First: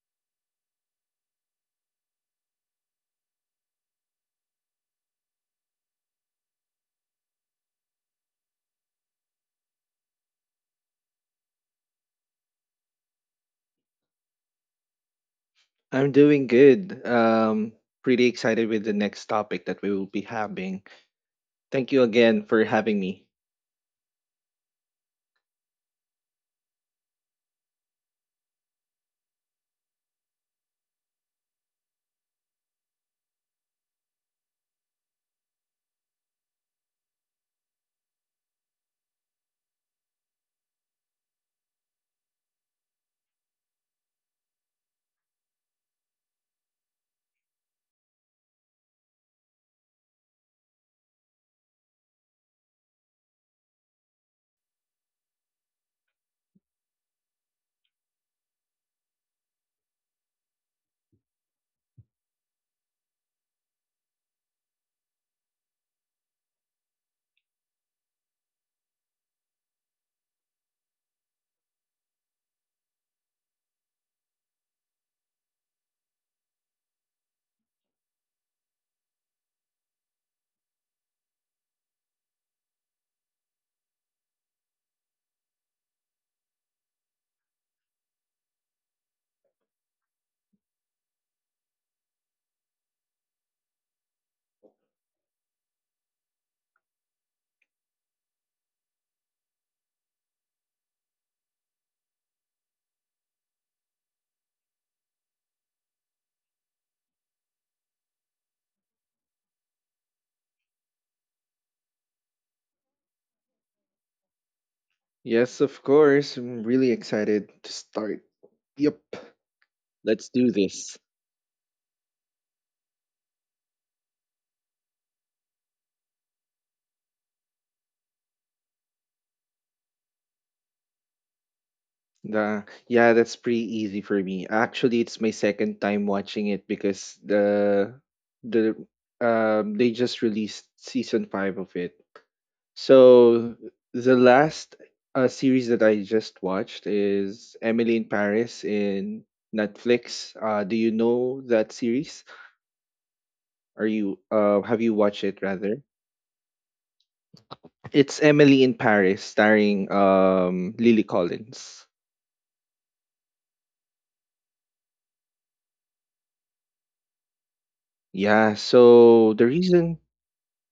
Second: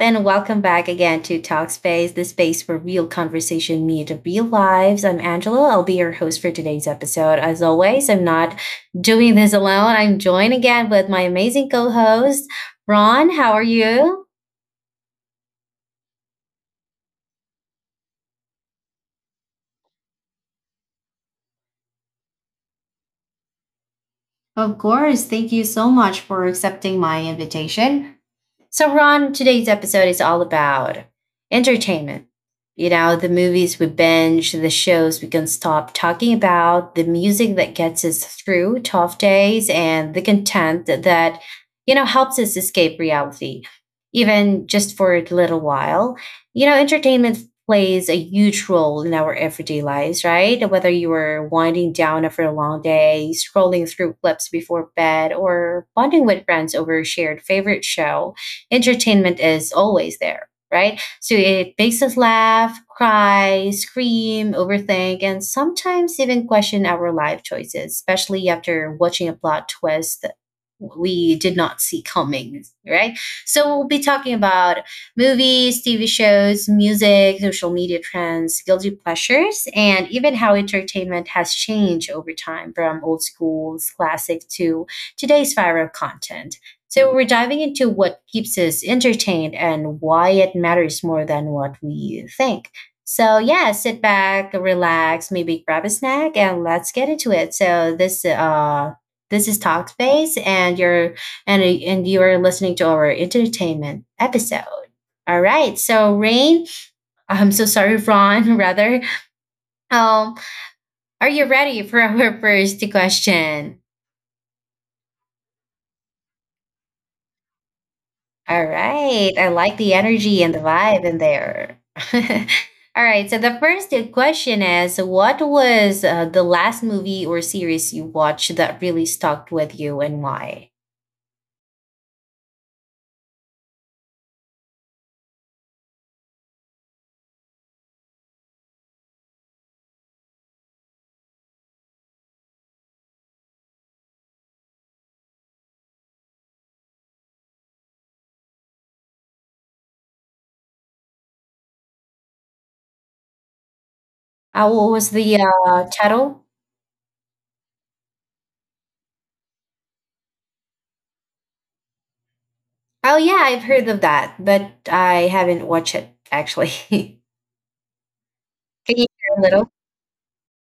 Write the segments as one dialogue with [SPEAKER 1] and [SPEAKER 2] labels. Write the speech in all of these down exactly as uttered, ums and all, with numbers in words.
[SPEAKER 1] And welcome back again to Talkspace, the space for real conversation meet real lives. I'm Angela. I'll be your host for today's episode. As always, I'm not doing this alone. I'm joined again with my amazing co-host, Ron. How are you?
[SPEAKER 2] I'm doing good. Um, pretty excited with the next topic that we will be having. Thank you again for having me.
[SPEAKER 1] Of course, thank you so much for accepting my invitation. So, Ron, today's episode is all about entertainment. You know, the movies we binge, the shows we can stop talking about, the music that gets us through tough days, and the content that, you know, helps us escape reality, even just for a little while. You know, entertainment plays a huge role in our everyday lives, right? Whether you are winding down after a long day, scrolling through clips before bed, or bonding with friends over a shared favorite show entertainment is always there, right? So it makes us laugh, cry, scream, overthink, and sometimes even question our life choices, especially after watching a plot twist that we did not see coming, right? So we'll be talking about movies, T V shows, music, social media trends, guilty pleasures, and even how entertainment has changed over time from old school's classic to today's viral content. So we're diving into what keeps us entertained and why it matters more than what we think. So yeah, sit back, relax, maybe grab a snack, and let's get into it. So this uh this is Talkspace, and you're and and you are listening to our entertainment episode. All right, so Rain, I'm so sorry, Ron. Rather, um, are you ready for our first question?
[SPEAKER 2] Yes, of course. I'm really excited to start.
[SPEAKER 1] All
[SPEAKER 2] Yep.
[SPEAKER 1] right. I like the
[SPEAKER 2] Let's
[SPEAKER 1] energy
[SPEAKER 2] do
[SPEAKER 1] and the
[SPEAKER 2] this.
[SPEAKER 1] vibe in there. All right. So the first question is what was uh, the last movie or series you watched that really stuck with you and why?
[SPEAKER 2] The, yeah, that's pretty easy for me. Actually, it's my second time watching it because the the um they just released season five of it. So the last uh, series that I just watched is Emily in Paris in Netflix. Uh, do you know that series? Are you uh,
[SPEAKER 1] Uh,
[SPEAKER 2] Have
[SPEAKER 1] what
[SPEAKER 2] you
[SPEAKER 1] was
[SPEAKER 2] watched
[SPEAKER 1] the
[SPEAKER 2] it rather?
[SPEAKER 1] uh, title?
[SPEAKER 2] It's Emily in Paris starring um, Lily Collins.
[SPEAKER 1] Oh, yeah, I've heard of that, but I haven't watched it actually.
[SPEAKER 2] Yeah.
[SPEAKER 1] Can you
[SPEAKER 2] So
[SPEAKER 1] hear a
[SPEAKER 2] the
[SPEAKER 1] little?
[SPEAKER 2] reason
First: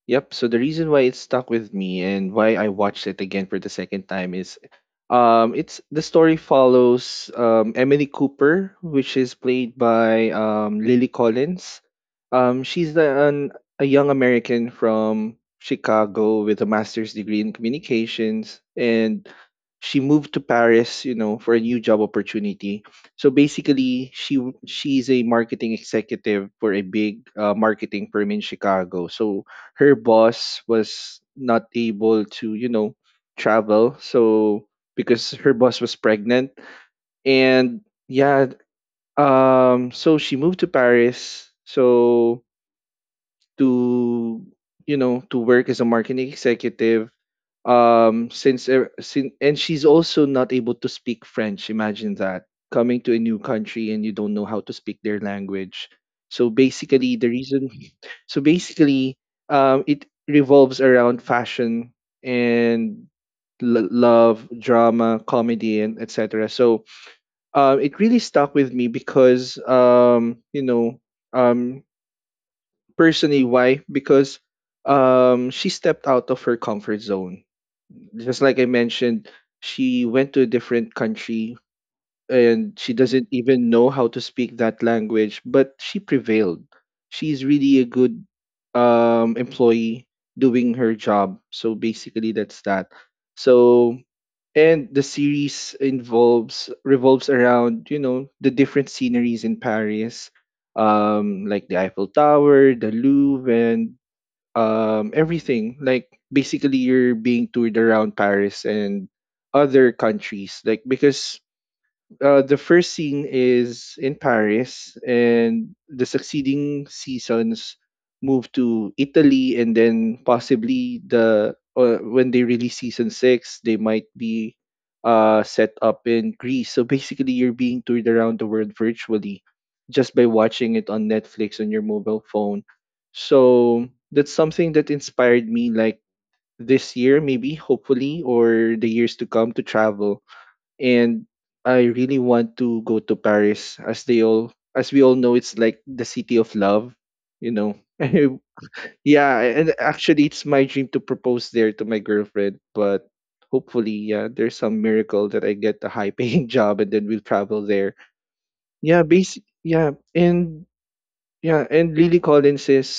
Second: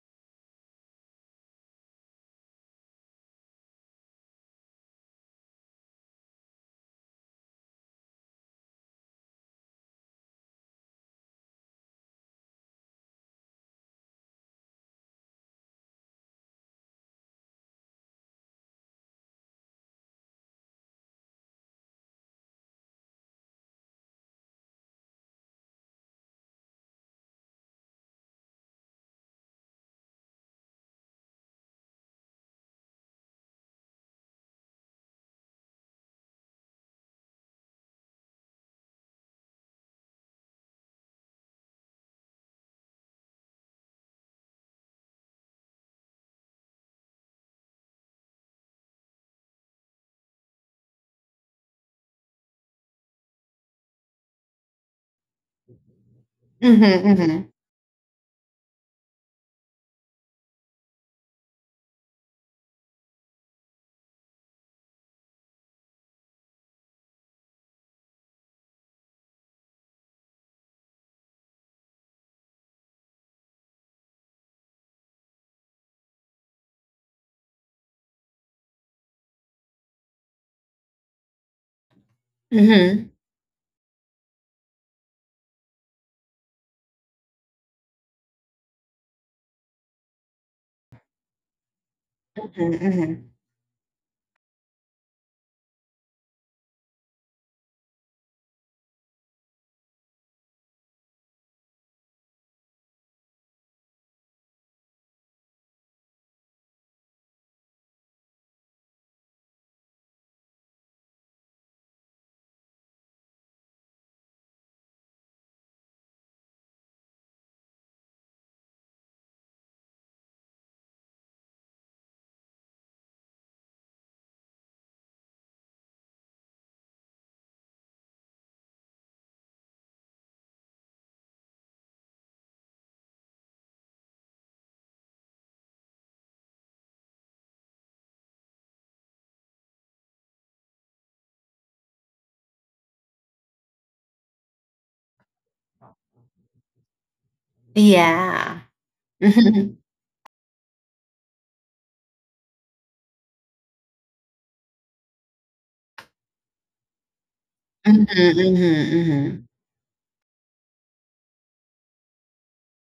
[SPEAKER 2] Yep. So the reason why it stuck with me and why I watched it again for the second time is um it's the story follows um Emily Cooper, which is played by um Lily Collins. Um she's the, an, a young American from Chicago with a master's degree in communications, and she moved to Paris, you know, for a new job opportunity. So basically, she w- she's a marketing executive for a big uh, marketing firm in Chicago. So her boss was not able to, you know, travel. So because her boss was pregnant and yeah, um so she moved to Paris. So to, you know, to work as a marketing executive um since, er- sin and she's also not able to speak French. Imagine that, coming to a new country and you don't know how to speak their language. So
[SPEAKER 1] Mm-hmm,
[SPEAKER 2] basically the
[SPEAKER 1] mm-hmm,
[SPEAKER 2] reason so basically um it revolves around fashion and l- love, drama, comedy, and etc. So uh, it really stuck with me because um you know um personally, why? Because um, she stepped out of her comfort zone. Just like I mentioned, she went to a different country and she
[SPEAKER 1] mm-hmm,
[SPEAKER 2] doesn't even know how to speak that language, but she prevailed. She's really a good um, employee doing her job. So basically, that's
[SPEAKER 1] mm-hmm,
[SPEAKER 2] that.
[SPEAKER 1] mm-hmm.
[SPEAKER 2] So and the series involves revolves around, you know, the different sceneries in Paris, um, like the Eiffel Tower, the Louvre, and um, everything. Like basically, you're being toured around Paris and other countries, like because uh, the first scene is in Paris, and the succeeding seasons move to Italy, and then possibly the uh, when they release season six, they might be uh, set up in Greece. So basically, you're being toured around the world virtually just by watching it on Netflix on your mobile phone. So that's something that inspired me, like this year, maybe, hopefully, or the years to come, to travel. And I really want to go to Paris as they all as we all know, it's like the city of love, you know.
[SPEAKER 1] Yeah.
[SPEAKER 2] yeah, and actually it's my dream to propose there to my girlfriend, but hopefully yeah, there's some miracle that I get a high paying job and then we'll travel there.
[SPEAKER 1] Mm-hmm, mm-hmm,
[SPEAKER 2] Yeah, basic
[SPEAKER 1] mm-hmm,
[SPEAKER 2] yeah, and yeah, and Lily Collins is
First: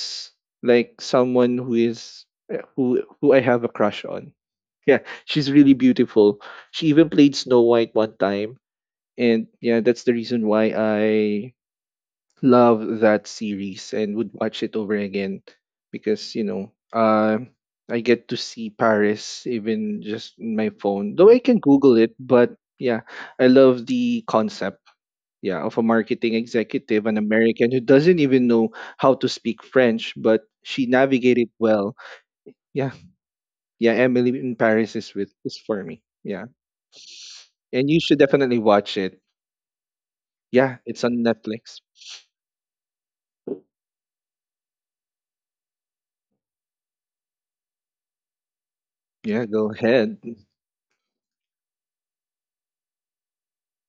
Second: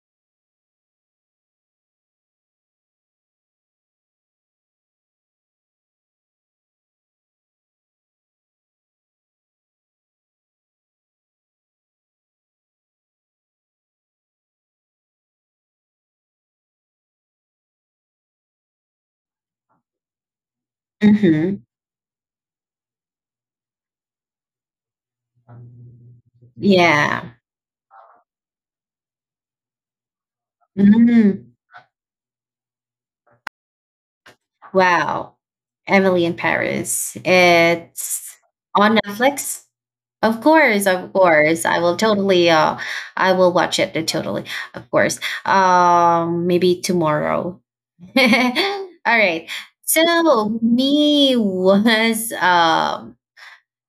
[SPEAKER 2] like someone who is eh, who who I have a crush on. Yeah, she's really beautiful. She even played Snow White one time, and yeah, that's the reason why I love that series and would watch it over again because, you know, uh, I get to see Paris even just in my phone. Though I can
[SPEAKER 1] mm-hmm.
[SPEAKER 2] Google it, but yeah, I love the concept. Yeah, of a marketing executive, an
[SPEAKER 1] Yeah.
[SPEAKER 2] American who doesn't even know how to speak French, but she
[SPEAKER 1] Mm-hmm.
[SPEAKER 2] navigated well. Yeah, yeah, Emily in Paris is with
[SPEAKER 1] Wow.
[SPEAKER 2] is for me.
[SPEAKER 1] Emily in
[SPEAKER 2] Yeah,
[SPEAKER 1] Paris.
[SPEAKER 2] and you should
[SPEAKER 1] It's
[SPEAKER 2] definitely
[SPEAKER 1] on
[SPEAKER 2] watch it.
[SPEAKER 1] Netflix. Of
[SPEAKER 2] Yeah,
[SPEAKER 1] course,
[SPEAKER 2] it's
[SPEAKER 1] of
[SPEAKER 2] on
[SPEAKER 1] course. I
[SPEAKER 2] Netflix.
[SPEAKER 1] will totally uh I will watch it uh, totally, of course. Um, maybe tomorrow. All
[SPEAKER 2] Yeah,
[SPEAKER 1] right.
[SPEAKER 2] go ahead.
[SPEAKER 1] So me was um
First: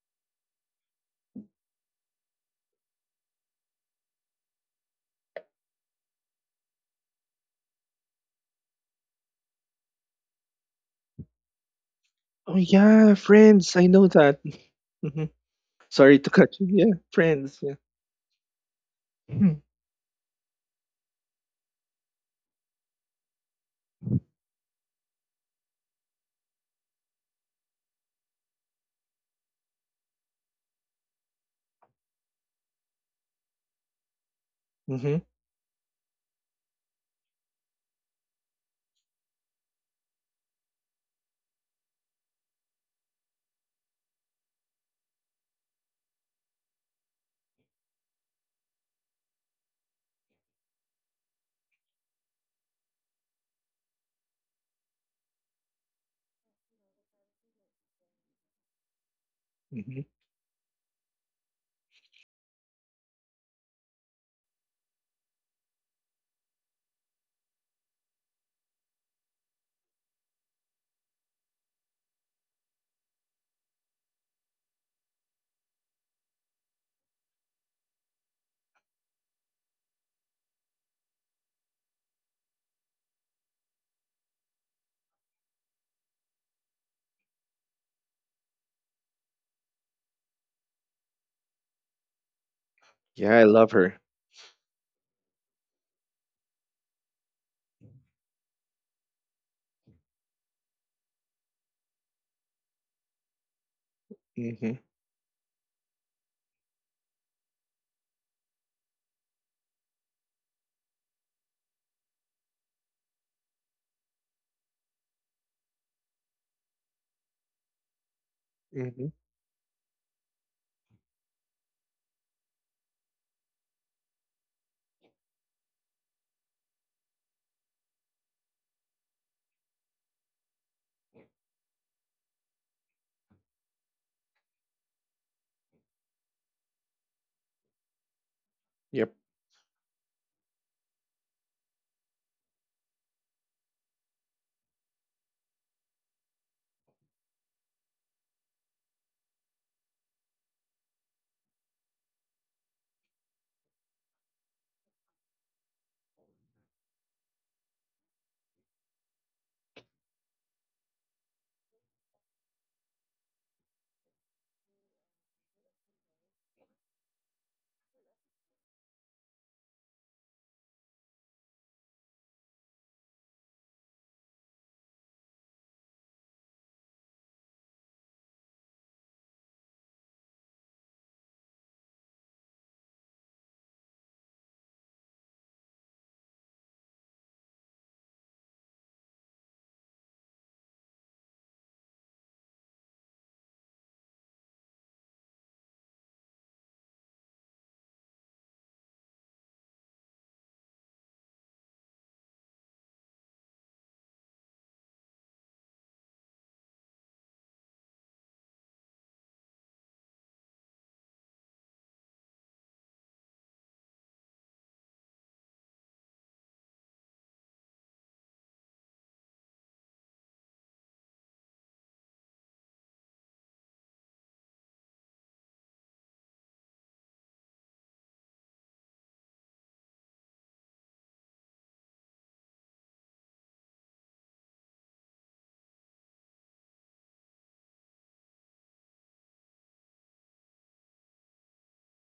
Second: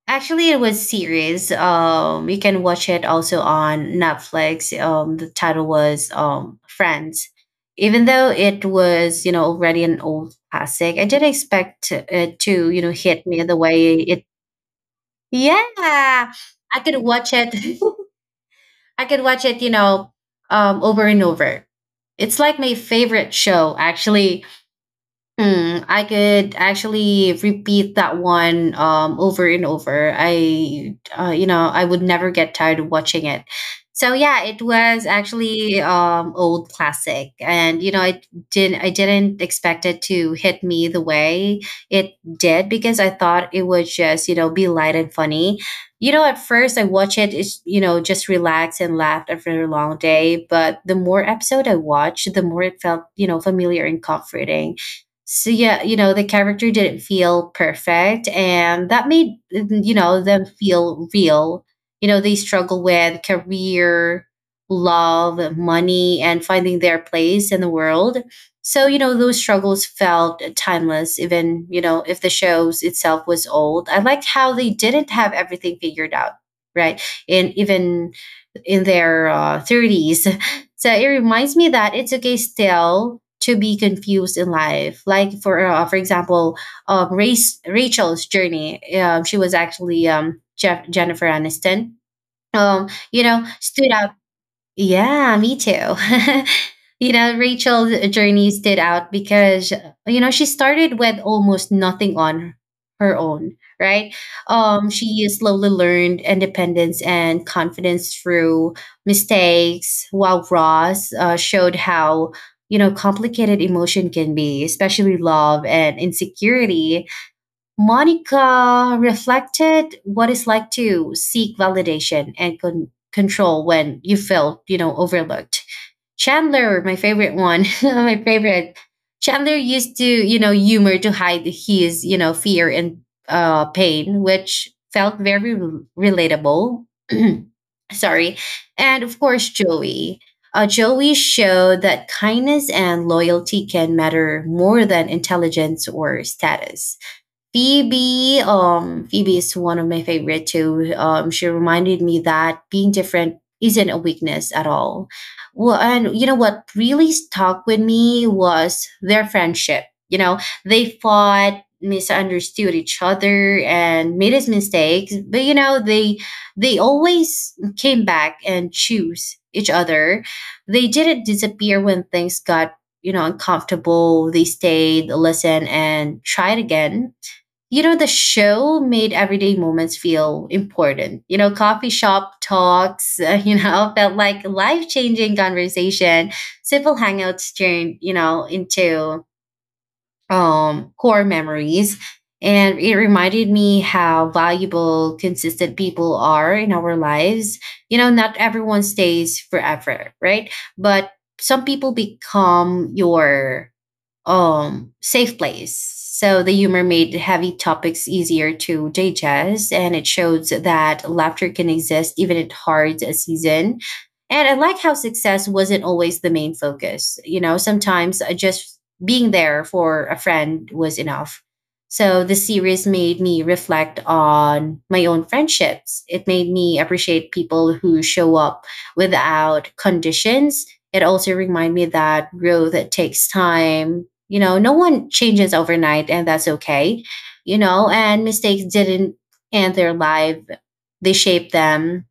[SPEAKER 1] actually, it was series. Um, you can watch it also on Netflix. Um, the title was um Friends. Even though it was, you know, already an old classic, I didn't expect it
[SPEAKER 2] Oh
[SPEAKER 1] to, you know,
[SPEAKER 2] yeah,
[SPEAKER 1] hit me the
[SPEAKER 2] Friends. I
[SPEAKER 1] way
[SPEAKER 2] know
[SPEAKER 1] it.
[SPEAKER 2] that. hmm
[SPEAKER 1] Yeah,
[SPEAKER 2] Sorry to cut you.
[SPEAKER 1] I
[SPEAKER 2] Yeah,
[SPEAKER 1] could watch
[SPEAKER 2] Friends. Yeah.
[SPEAKER 1] it. I could watch
[SPEAKER 2] Mm-hmm.
[SPEAKER 1] it, you know, um, over and over. It's like my favorite show, actually. Mm, I could actually repeat that one um, over and over. I, uh, you know, I would never get tired of watching it. So yeah, it was actually um, old classic, and you know, I didn't, I didn't expect it to hit me the way it did because I thought it would just, you know, be light and funny. You know, at first I watch it, it's, you know, just relax and laughed after a long day. But the more episode I watched, the more it felt, you know, familiar and comforting. So yeah, you know, the character didn't feel perfect, and that made, you
[SPEAKER 2] hmm
[SPEAKER 1] know, them feel real. You know, they struggle with career, love, money, and finding their place in the world. So, you know, those struggles felt timeless, even, you know, if the shows itself was old. I liked how they didn't have everything figured out, right? And even in their uh, thirties. So it reminds me that it's okay still to be confused in life. Like for uh, for example, um, Race, Rachel's journey. Um, she was actually um, Jeff, Jennifer Aniston. Um, you
[SPEAKER 2] Yeah, I
[SPEAKER 1] know,
[SPEAKER 2] love
[SPEAKER 1] stood
[SPEAKER 2] her.
[SPEAKER 1] out. Yeah, me too. You know, Rachel's journey stood out because, you know, she started with almost nothing on her own, right?
[SPEAKER 2] Hmm
[SPEAKER 1] Um, she slowly learned independence and confidence through mistakes, while Ross uh, showed how, you know, complicated emotion can be, especially love and insecurity. Monica
[SPEAKER 2] hmm
[SPEAKER 1] reflected what it's like to seek validation and con- control when you feel, you know, overlooked. Chandler, my favorite one, my favorite. Chandler used to, you know, humor to hide his, you know, fear and uh, pain, which felt very rel- relatable. Sorry. And
[SPEAKER 2] Yep.
[SPEAKER 1] of course, Joey. Uh, Joey showed that kindness and loyalty can matter more than intelligence or status. Phoebe, um, Phoebe is one of my favorite too. Um, she reminded me that being different isn't a weakness at all. Well, and you know what really stuck with me was their friendship. You know, they fought, misunderstood each other, and made us mistakes. But you know, they they always came back and choose each other. They didn't disappear when things got, you know, uncomfortable. They stayed, listened, and tried again. You know, the show made everyday moments feel important. You know, coffee shop talks, uh, you know, felt like life changing conversation. Simple hangouts turned, you know, into um, core memories. And it reminded me how valuable consistent people are in our lives. You know, not everyone stays forever, right? But some people become your um, safe place. So the humor made heavy topics easier to digest, and it shows that laughter can exist even at hard season. And I like how success wasn't always the main focus. You know, sometimes uh, just being there for a friend was enough. So the series made me reflect on my own friendships. It made me appreciate people who show up without conditions. It also reminded me that growth takes time. You know, no one changes overnight, and that's okay. You know, and mistakes didn't end their life, they shaped them.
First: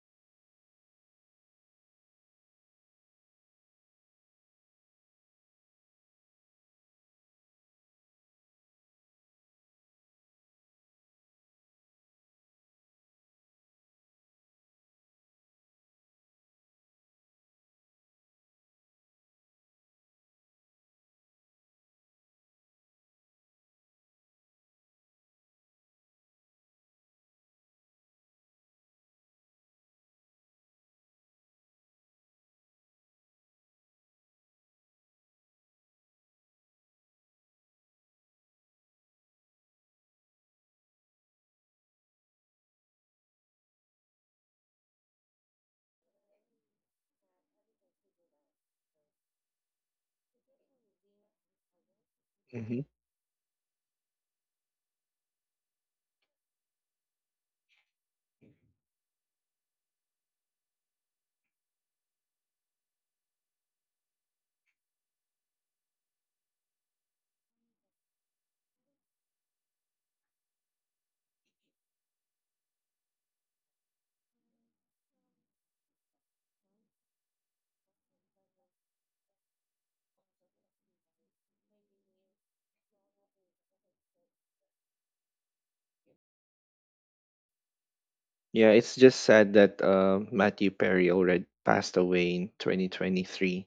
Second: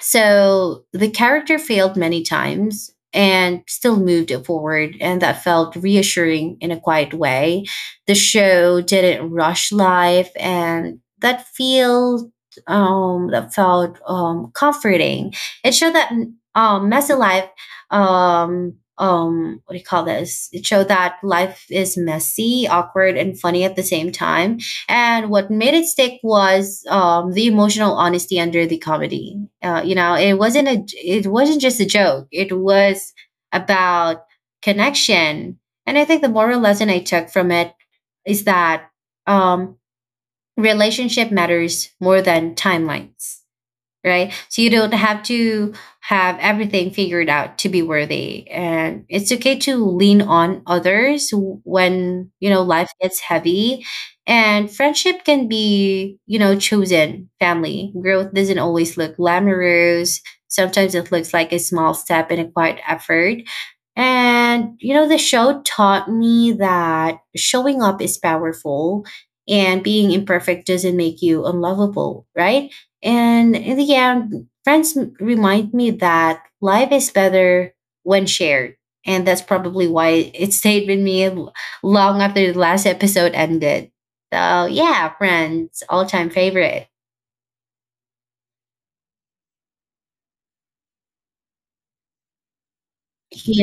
[SPEAKER 1] So the character failed many times and still moved it forward, and that felt reassuring in a quiet way. The show didn't rush life, and that feel um, that felt um, comforting. It showed that mm, um, messy life. Um, um, what do you call this? It showed that life is messy, awkward, and funny at the same time, and what made it stick was um, the emotional honesty under the comedy. Uh, you know, it wasn't a it wasn't just a joke. It was about connection. And I think the moral lesson I took from it is that um, relationship matters more than timelines, right? So you don't have to have everything figured out to be worthy. And it's okay to lean on others when, you know, life gets heavy. And friendship can be, you know, chosen family. Growth doesn't always look glamorous. Sometimes it looks like a small step and a quiet effort. And, you know, the show taught me that showing up is powerful and being imperfect doesn't make you unlovable, right? And in the end, friends m- remind me that life is better when shared. And that's probably why it stayed with me l- long after the last episode ended. So, yeah, friends, all time favorite.
[SPEAKER 2] Yeah, it's just sad that uh, Matthew Perry already passed away in twenty twenty-three.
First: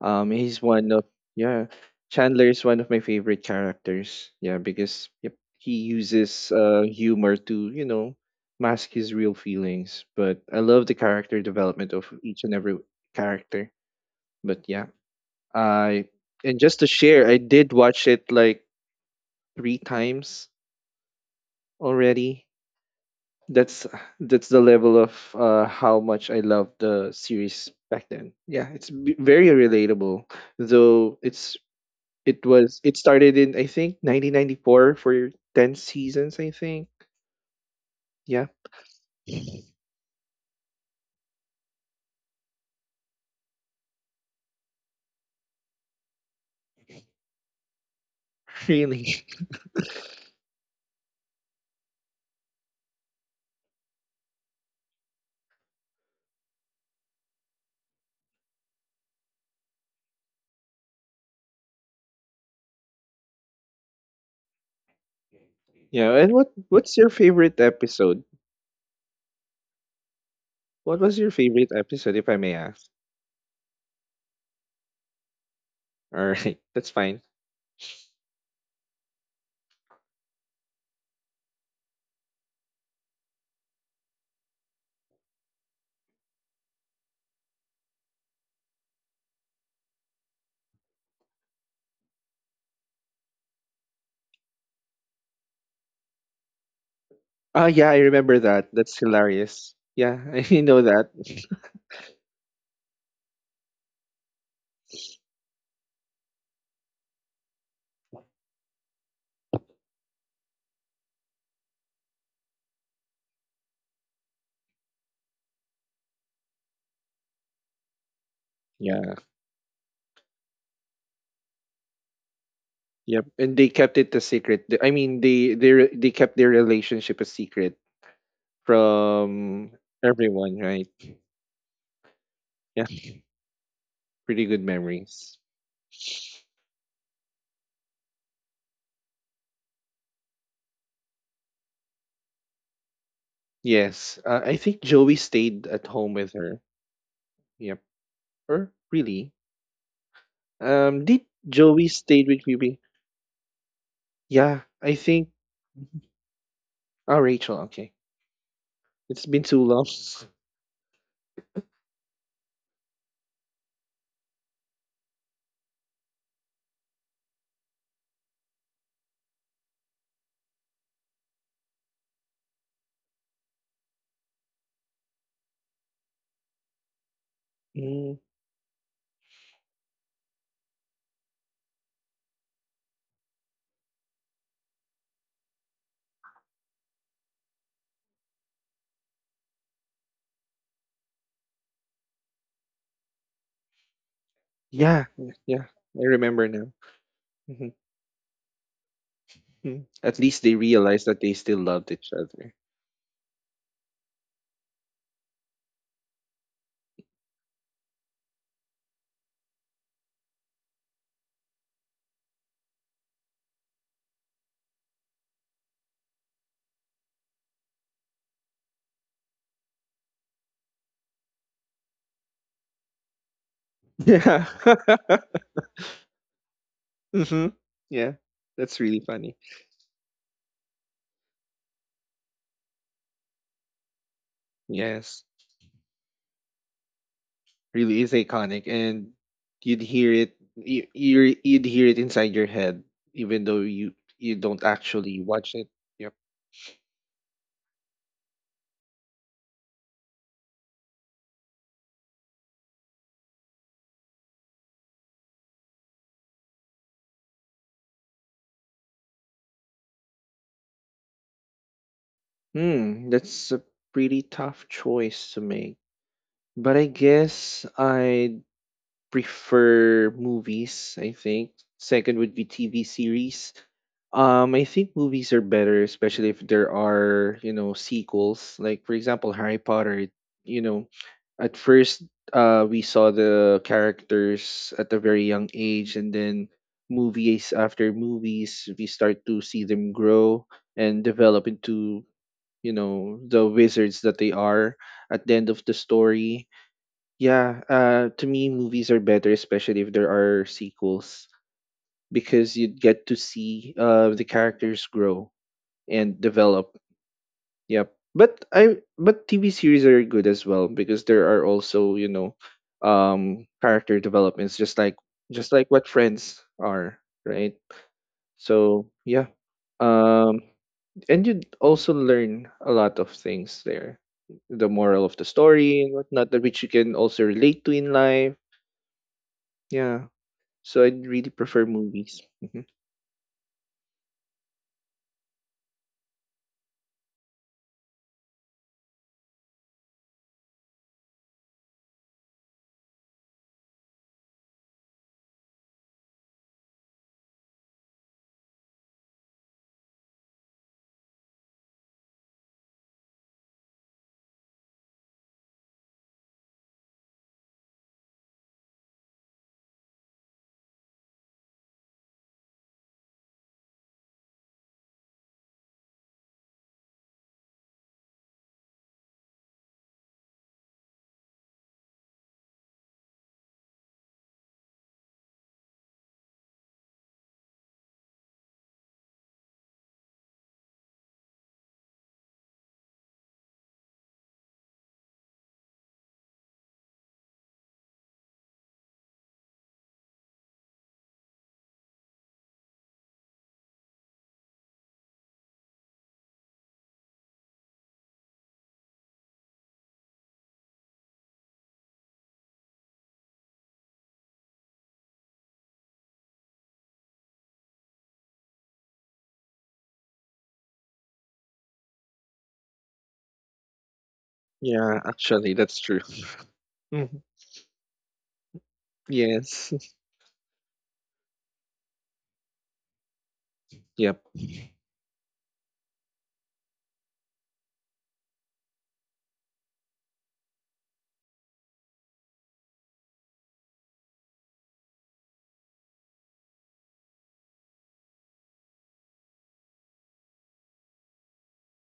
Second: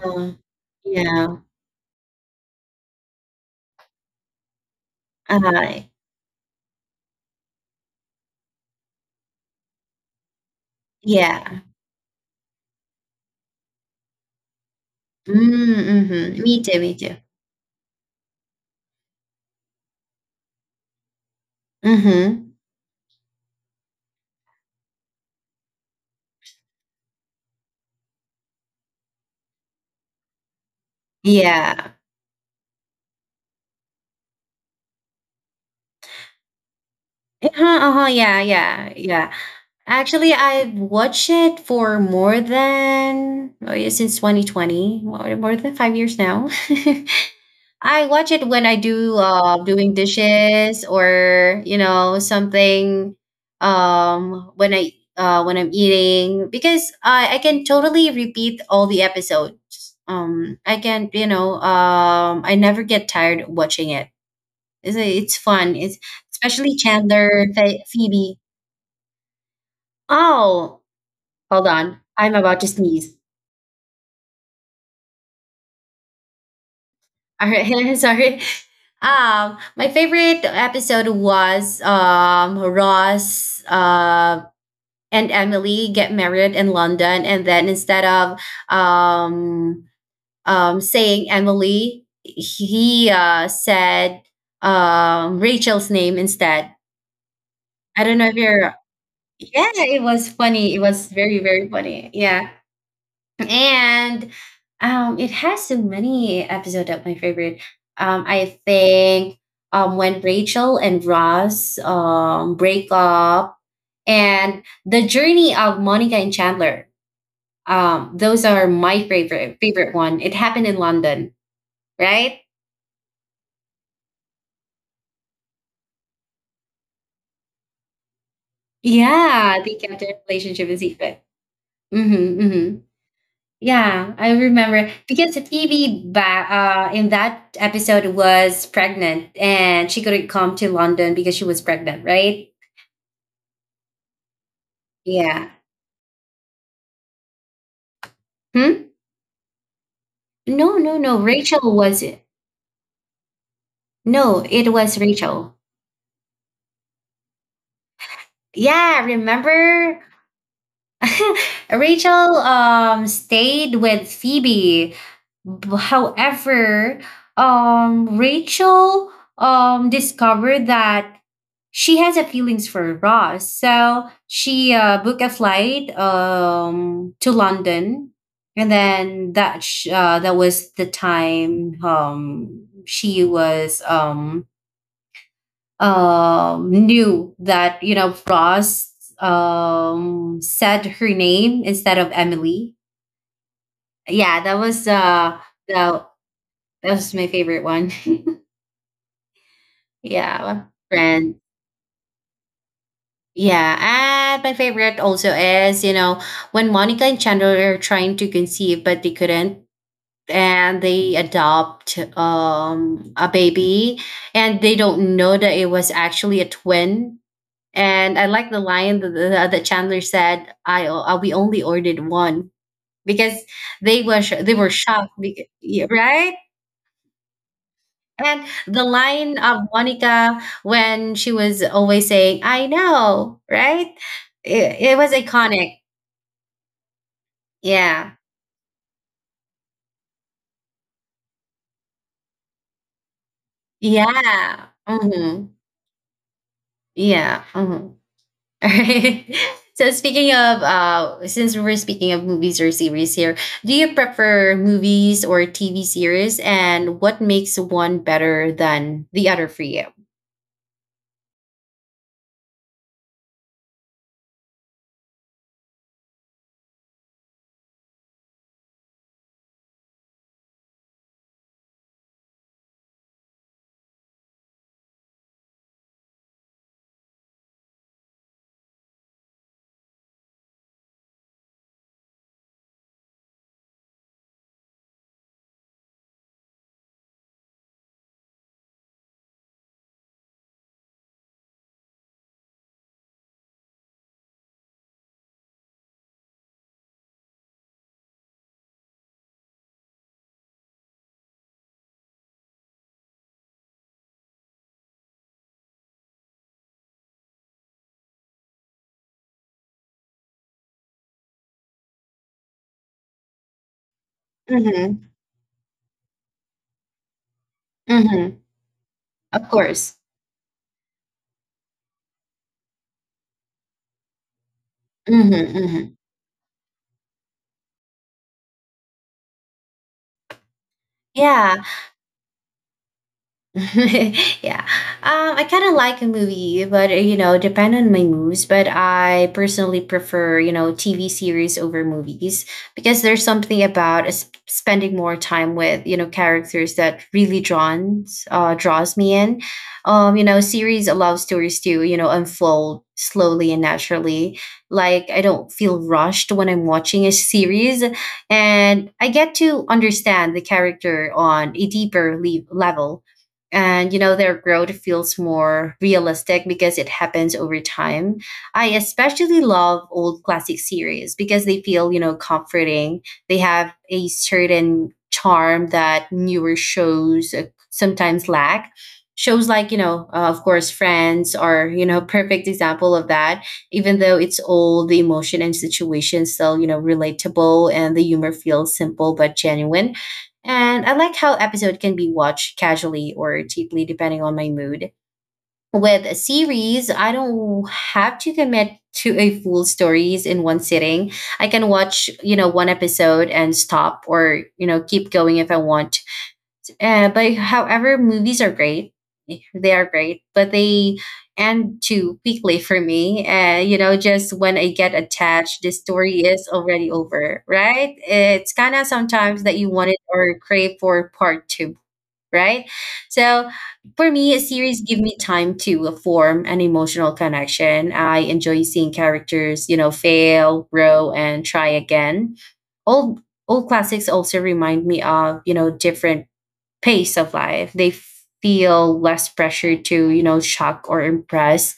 [SPEAKER 2] Um, he's one of
[SPEAKER 1] Yeah.
[SPEAKER 2] yeah, Chandler is one of my favorite characters. Yeah, because yep,
[SPEAKER 1] Uh,
[SPEAKER 2] he uses uh humor to, you know, mask his real feelings. But I love the character
[SPEAKER 1] yeah.
[SPEAKER 2] development of each and every character. But yeah, I
[SPEAKER 1] Mm, hmm Me
[SPEAKER 2] and
[SPEAKER 1] too.
[SPEAKER 2] just to
[SPEAKER 1] Me too.
[SPEAKER 2] share, I did watch it like three times already.
[SPEAKER 1] Mm-hmm.
[SPEAKER 2] That's that's the level of uh, how much I love the series back then. Yeah, it's b- very relatable. Though it's
[SPEAKER 1] Yeah.
[SPEAKER 2] It was, it started in I think nineteen ninety-four for ten seasons, I think.
[SPEAKER 1] Uh-huh, uh-huh, yeah,
[SPEAKER 2] Yeah,
[SPEAKER 1] yeah, yeah. Actually, I've watched it for more than oh yeah, since twenty twenty, more more than five years now. I watch it when I
[SPEAKER 2] really.
[SPEAKER 1] do uh, doing dishes or you know something um when I uh, when I'm eating because I I can totally repeat all the episodes. Um, I can you know um I never get tired watching it. It's it's fun. It's
[SPEAKER 2] Yeah, and what
[SPEAKER 1] especially
[SPEAKER 2] what's your
[SPEAKER 1] Chandler,
[SPEAKER 2] favorite
[SPEAKER 1] Phe-
[SPEAKER 2] episode?
[SPEAKER 1] Phoebe. Oh,
[SPEAKER 2] What was your
[SPEAKER 1] hold
[SPEAKER 2] favorite
[SPEAKER 1] on.
[SPEAKER 2] episode if
[SPEAKER 1] I'm
[SPEAKER 2] I may
[SPEAKER 1] about to
[SPEAKER 2] ask?
[SPEAKER 1] sneeze.
[SPEAKER 2] All right, that's fine.
[SPEAKER 1] All right, sorry. Um, my favorite episode was um Ross uh and Emily get married in London, and then instead of um um saying Emily, he uh said um Rachel's name instead.
[SPEAKER 2] Oh yeah, I
[SPEAKER 1] I don't know if
[SPEAKER 2] remember that.
[SPEAKER 1] you're.
[SPEAKER 2] That's
[SPEAKER 1] Yeah,
[SPEAKER 2] hilarious.
[SPEAKER 1] it
[SPEAKER 2] Yeah,
[SPEAKER 1] was
[SPEAKER 2] I
[SPEAKER 1] funny. It
[SPEAKER 2] know
[SPEAKER 1] was
[SPEAKER 2] that.
[SPEAKER 1] very very funny. Yeah. And um, it has so many episodes of my favorite. Um, I think um, when Rachel and Ross um, break up, and the journey of Monica and Chandler. Um, those are my
[SPEAKER 2] Yeah.
[SPEAKER 1] favorite favorite one. It happened in London, right?
[SPEAKER 2] Yep. And they kept it a secret. Th- I mean, they they re- they kept their relationship a secret
[SPEAKER 1] Yeah,
[SPEAKER 2] from
[SPEAKER 1] they kept their
[SPEAKER 2] everyone,
[SPEAKER 1] relationship a
[SPEAKER 2] right?
[SPEAKER 1] secret. Hmm. Hmm.
[SPEAKER 2] Yeah.
[SPEAKER 1] Yeah, I
[SPEAKER 2] Pretty good
[SPEAKER 1] remember because
[SPEAKER 2] memories.
[SPEAKER 1] Phoebe ba- uh, in that episode was pregnant and she couldn't come to London because she was pregnant, right?
[SPEAKER 2] Yes. Uh, I think Joey
[SPEAKER 1] Yeah.
[SPEAKER 2] stayed at home with her. Yep. Or
[SPEAKER 1] Hmm?
[SPEAKER 2] really?
[SPEAKER 1] No, no,
[SPEAKER 2] Um,
[SPEAKER 1] no.
[SPEAKER 2] did
[SPEAKER 1] Rachel
[SPEAKER 2] Joey
[SPEAKER 1] was it.
[SPEAKER 2] stayed with Ruby?
[SPEAKER 1] No,
[SPEAKER 2] Yeah,
[SPEAKER 1] it was
[SPEAKER 2] I think.
[SPEAKER 1] Rachel.
[SPEAKER 2] Oh, Rachel. Okay,
[SPEAKER 1] Yeah,
[SPEAKER 2] it's been too long.
[SPEAKER 1] remember? Rachel um stayed with Phoebe. B- However, um Rachel um discovered that she has a feelings for Ross. So she uh, booked a flight um to London,
[SPEAKER 2] Mm,
[SPEAKER 1] and then that sh- uh, that was the time um she was um um, knew that you know Ross um, said her name instead of Emily. Yeah, that was
[SPEAKER 2] yeah, yeah,
[SPEAKER 1] uh,
[SPEAKER 2] yeah,
[SPEAKER 1] the
[SPEAKER 2] I remember now.
[SPEAKER 1] that was my favorite
[SPEAKER 2] Mhm,
[SPEAKER 1] one.
[SPEAKER 2] mm, at least they
[SPEAKER 1] Yeah,
[SPEAKER 2] realized that they
[SPEAKER 1] friend.
[SPEAKER 2] still loved each other.
[SPEAKER 1] Yeah, and my favorite also is you know when Monica and Chandler are trying to conceive but they couldn't, and they adopt um, a baby, and they don't know that it was actually a twin. And I like the line that, that that Chandler said, "I uh, we only ordered one because they were sh-
[SPEAKER 2] Yeah.
[SPEAKER 1] they were shocked, be- yeah, right?"
[SPEAKER 2] hmm Yeah,
[SPEAKER 1] And the
[SPEAKER 2] that's really
[SPEAKER 1] line
[SPEAKER 2] funny.
[SPEAKER 1] of Monica when she was always saying, "I know," right? It, it was
[SPEAKER 2] Yes,
[SPEAKER 1] iconic.
[SPEAKER 2] really
[SPEAKER 1] Yeah,
[SPEAKER 2] is iconic, and you'd hear it. You, you you'd hear it inside your head, even though you you don't
[SPEAKER 1] yeah,
[SPEAKER 2] actually
[SPEAKER 1] hmm
[SPEAKER 2] watch it. Yep.
[SPEAKER 1] yeah. hmm Alright. So speaking of uh since we we're speaking of movies or series here, do you prefer movies or T V series, and what makes one better than the other for you?
[SPEAKER 2] Hmm, that's a pretty tough choice to make. But I guess I prefer movies, I think. Second would be T V series. Um, I think movies are better, especially if there are, you know, sequels. Like, for example, Harry Potter, you know, at first uh, we saw the characters at a very young age, and then movies after movies, we start to see them grow and develop into, you know, the wizards that they are at the end of the story. Yeah, uh, to me, movies are better, especially if there are sequels, because you get to see uh, the characters grow and develop. Yep. But I but T V series are good as well because there are also, you know, um, character developments, just like
[SPEAKER 1] Mhm.
[SPEAKER 2] just like what Friends are, right?
[SPEAKER 1] Mhm.
[SPEAKER 2] So yeah,
[SPEAKER 1] Of course.
[SPEAKER 2] um, and you also learn a lot of things there, the moral of the
[SPEAKER 1] Mhm.
[SPEAKER 2] story and
[SPEAKER 1] Mhm.
[SPEAKER 2] whatnot, that which you can also relate to in life. Yeah. So I'd really
[SPEAKER 1] Yeah.
[SPEAKER 2] prefer movies. Mhm.
[SPEAKER 1] Yeah. Um, I kind of like a movie, but uh, you know, depend on my moods. But I personally prefer, you know, T V series over movies because there's something about s- spending more time with, you know, characters that really draws uh, draws me in. Um, you know, series allow stories to, you know, unfold slowly and naturally. Like, I don't feel rushed when I'm watching a series, and I get to understand the character on a deeper le- level, and you know their growth feels more realistic because it happens over time. I especially love old classic series because they feel, you know, comforting. They have a certain charm that newer shows uh, sometimes lack. Shows like, you know, uh, of course Friends are, you know, perfect example of that. Even though it's old, the emotion and situation still, you know, relatable, and the humor feels simple but genuine. And I like how episode can be watched casually or deeply depending on my mood. With a series, I don't have to commit to a full stories in one sitting. I can watch, you know, one episode and stop, or, you know, keep going if I want. Uh, but however, movies are great. They are great, but they end too quickly for me. Uh, you know, just when I get
[SPEAKER 2] Yeah, actually,
[SPEAKER 1] attached, the
[SPEAKER 2] that's true.
[SPEAKER 1] story is already
[SPEAKER 2] Mhm.
[SPEAKER 1] over, right? It's kind of sometimes that you
[SPEAKER 2] Yes.
[SPEAKER 1] wanted or crave for part two, right? So for
[SPEAKER 2] Yep.
[SPEAKER 1] me, a series give me time to form an emotional connection. I enjoy seeing characters, you know, fail, grow, and try again. Old Old classics also remind me of, you know, different pace of life. They feel less pressure to, you know, shock or impress.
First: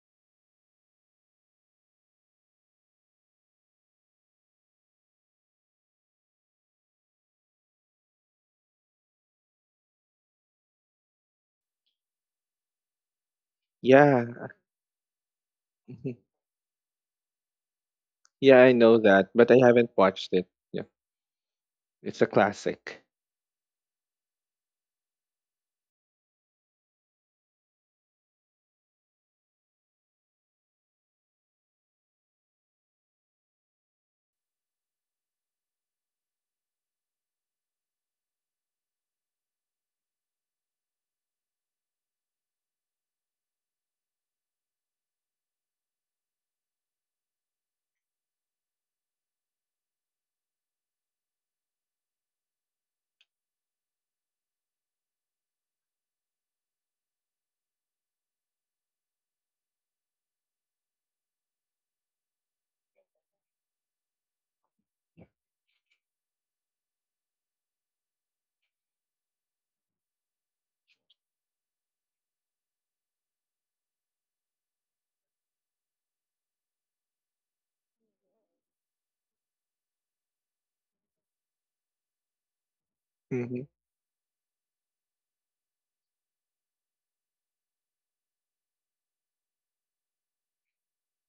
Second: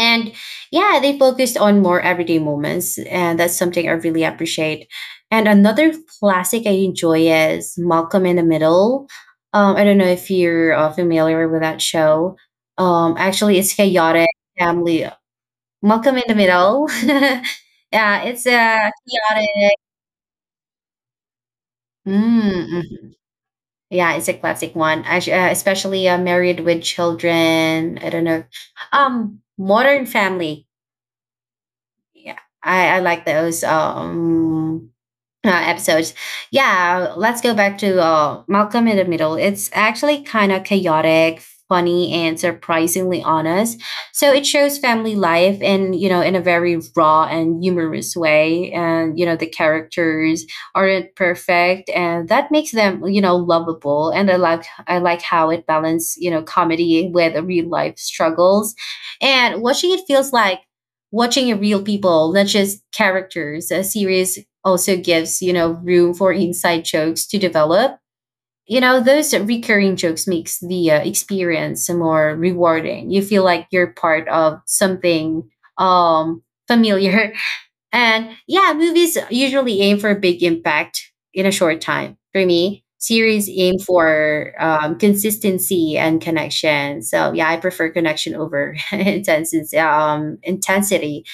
[SPEAKER 1] And yeah, they focused on more everyday moments. And that's something I really appreciate. And another classic I enjoy is Malcolm in the Middle. Um, I don't know if you're uh, familiar with that show. Um, actually, it's chaotic
[SPEAKER 2] Yeah.
[SPEAKER 1] family. Malcolm
[SPEAKER 2] Mhm.
[SPEAKER 1] in the Middle. Yeah, it's a
[SPEAKER 2] Yeah, I know that,
[SPEAKER 1] chaotic.
[SPEAKER 2] but I haven't watched it. Yeah.
[SPEAKER 1] Mm,
[SPEAKER 2] It's a classic.
[SPEAKER 1] mm-hmm. Yeah, it's a classic one. Actu- uh, especially uh, married with children. I don't know. Um, Modern family. Yeah, I, I like those. Um, uh, episodes. Yeah, let's go back to uh, Malcolm in the Middle. It's actually kind of chaotic, funny, and surprisingly honest. So it shows family life in, you know, in a very raw and humorous way. And you know the characters aren't perfect, and that makes them, you know, lovable. And I like I like how it balances, you know, comedy with real life struggles, and watching it feels like watching a real people, not just characters. A series also gives, you know, room for inside jokes to develop. You know, those recurring jokes makes the uh, experience more rewarding. You feel like you're part of something um familiar. And yeah, movies usually aim for a big impact in a short time. For me, series
[SPEAKER 2] Hmm
[SPEAKER 1] aim for um, consistency and connection. So yeah, I prefer connection over intense um, intensity.